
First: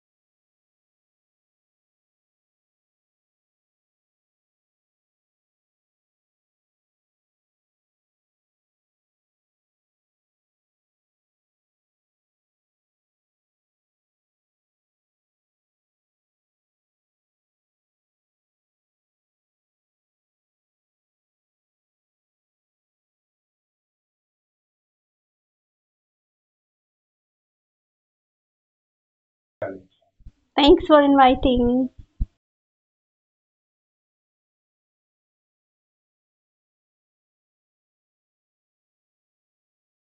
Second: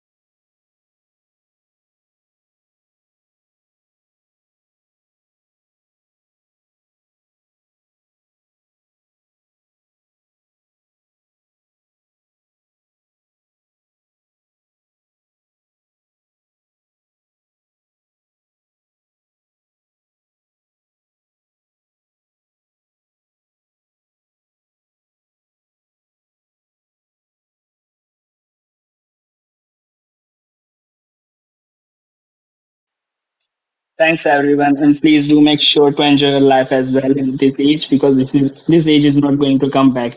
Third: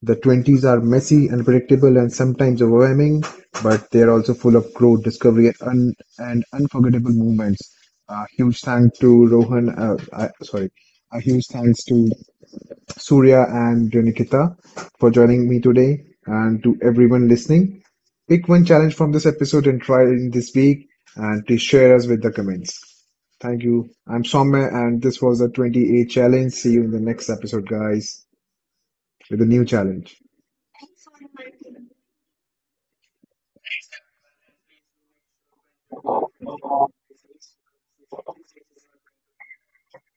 Speaker 1: The 20s are messy, unpredictable, and sometimes overwhelming, but they're also full of growth, discovery, and, and unforgettable moments. A huge thank to Rohan, sorry, a huge thanks to Surya and Nikita for joining me today. And to everyone listening, pick one challenge from this episode and try it this week. And please share us with the comments. Thank you. I'm Somme, and this was the 28 challenge. See you in the next episode, guys, with a new challenge.
Speaker 3: Thanks for inviting.
Speaker 2: thanks everyone, and please do make sure to enjoy your life as well in this age, because this age is not going to come back.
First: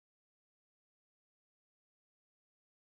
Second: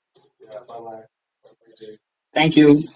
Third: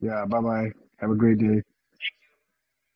Speaker 1: Yeah, bye bye. Have a great day.
Speaker 2: Thank you.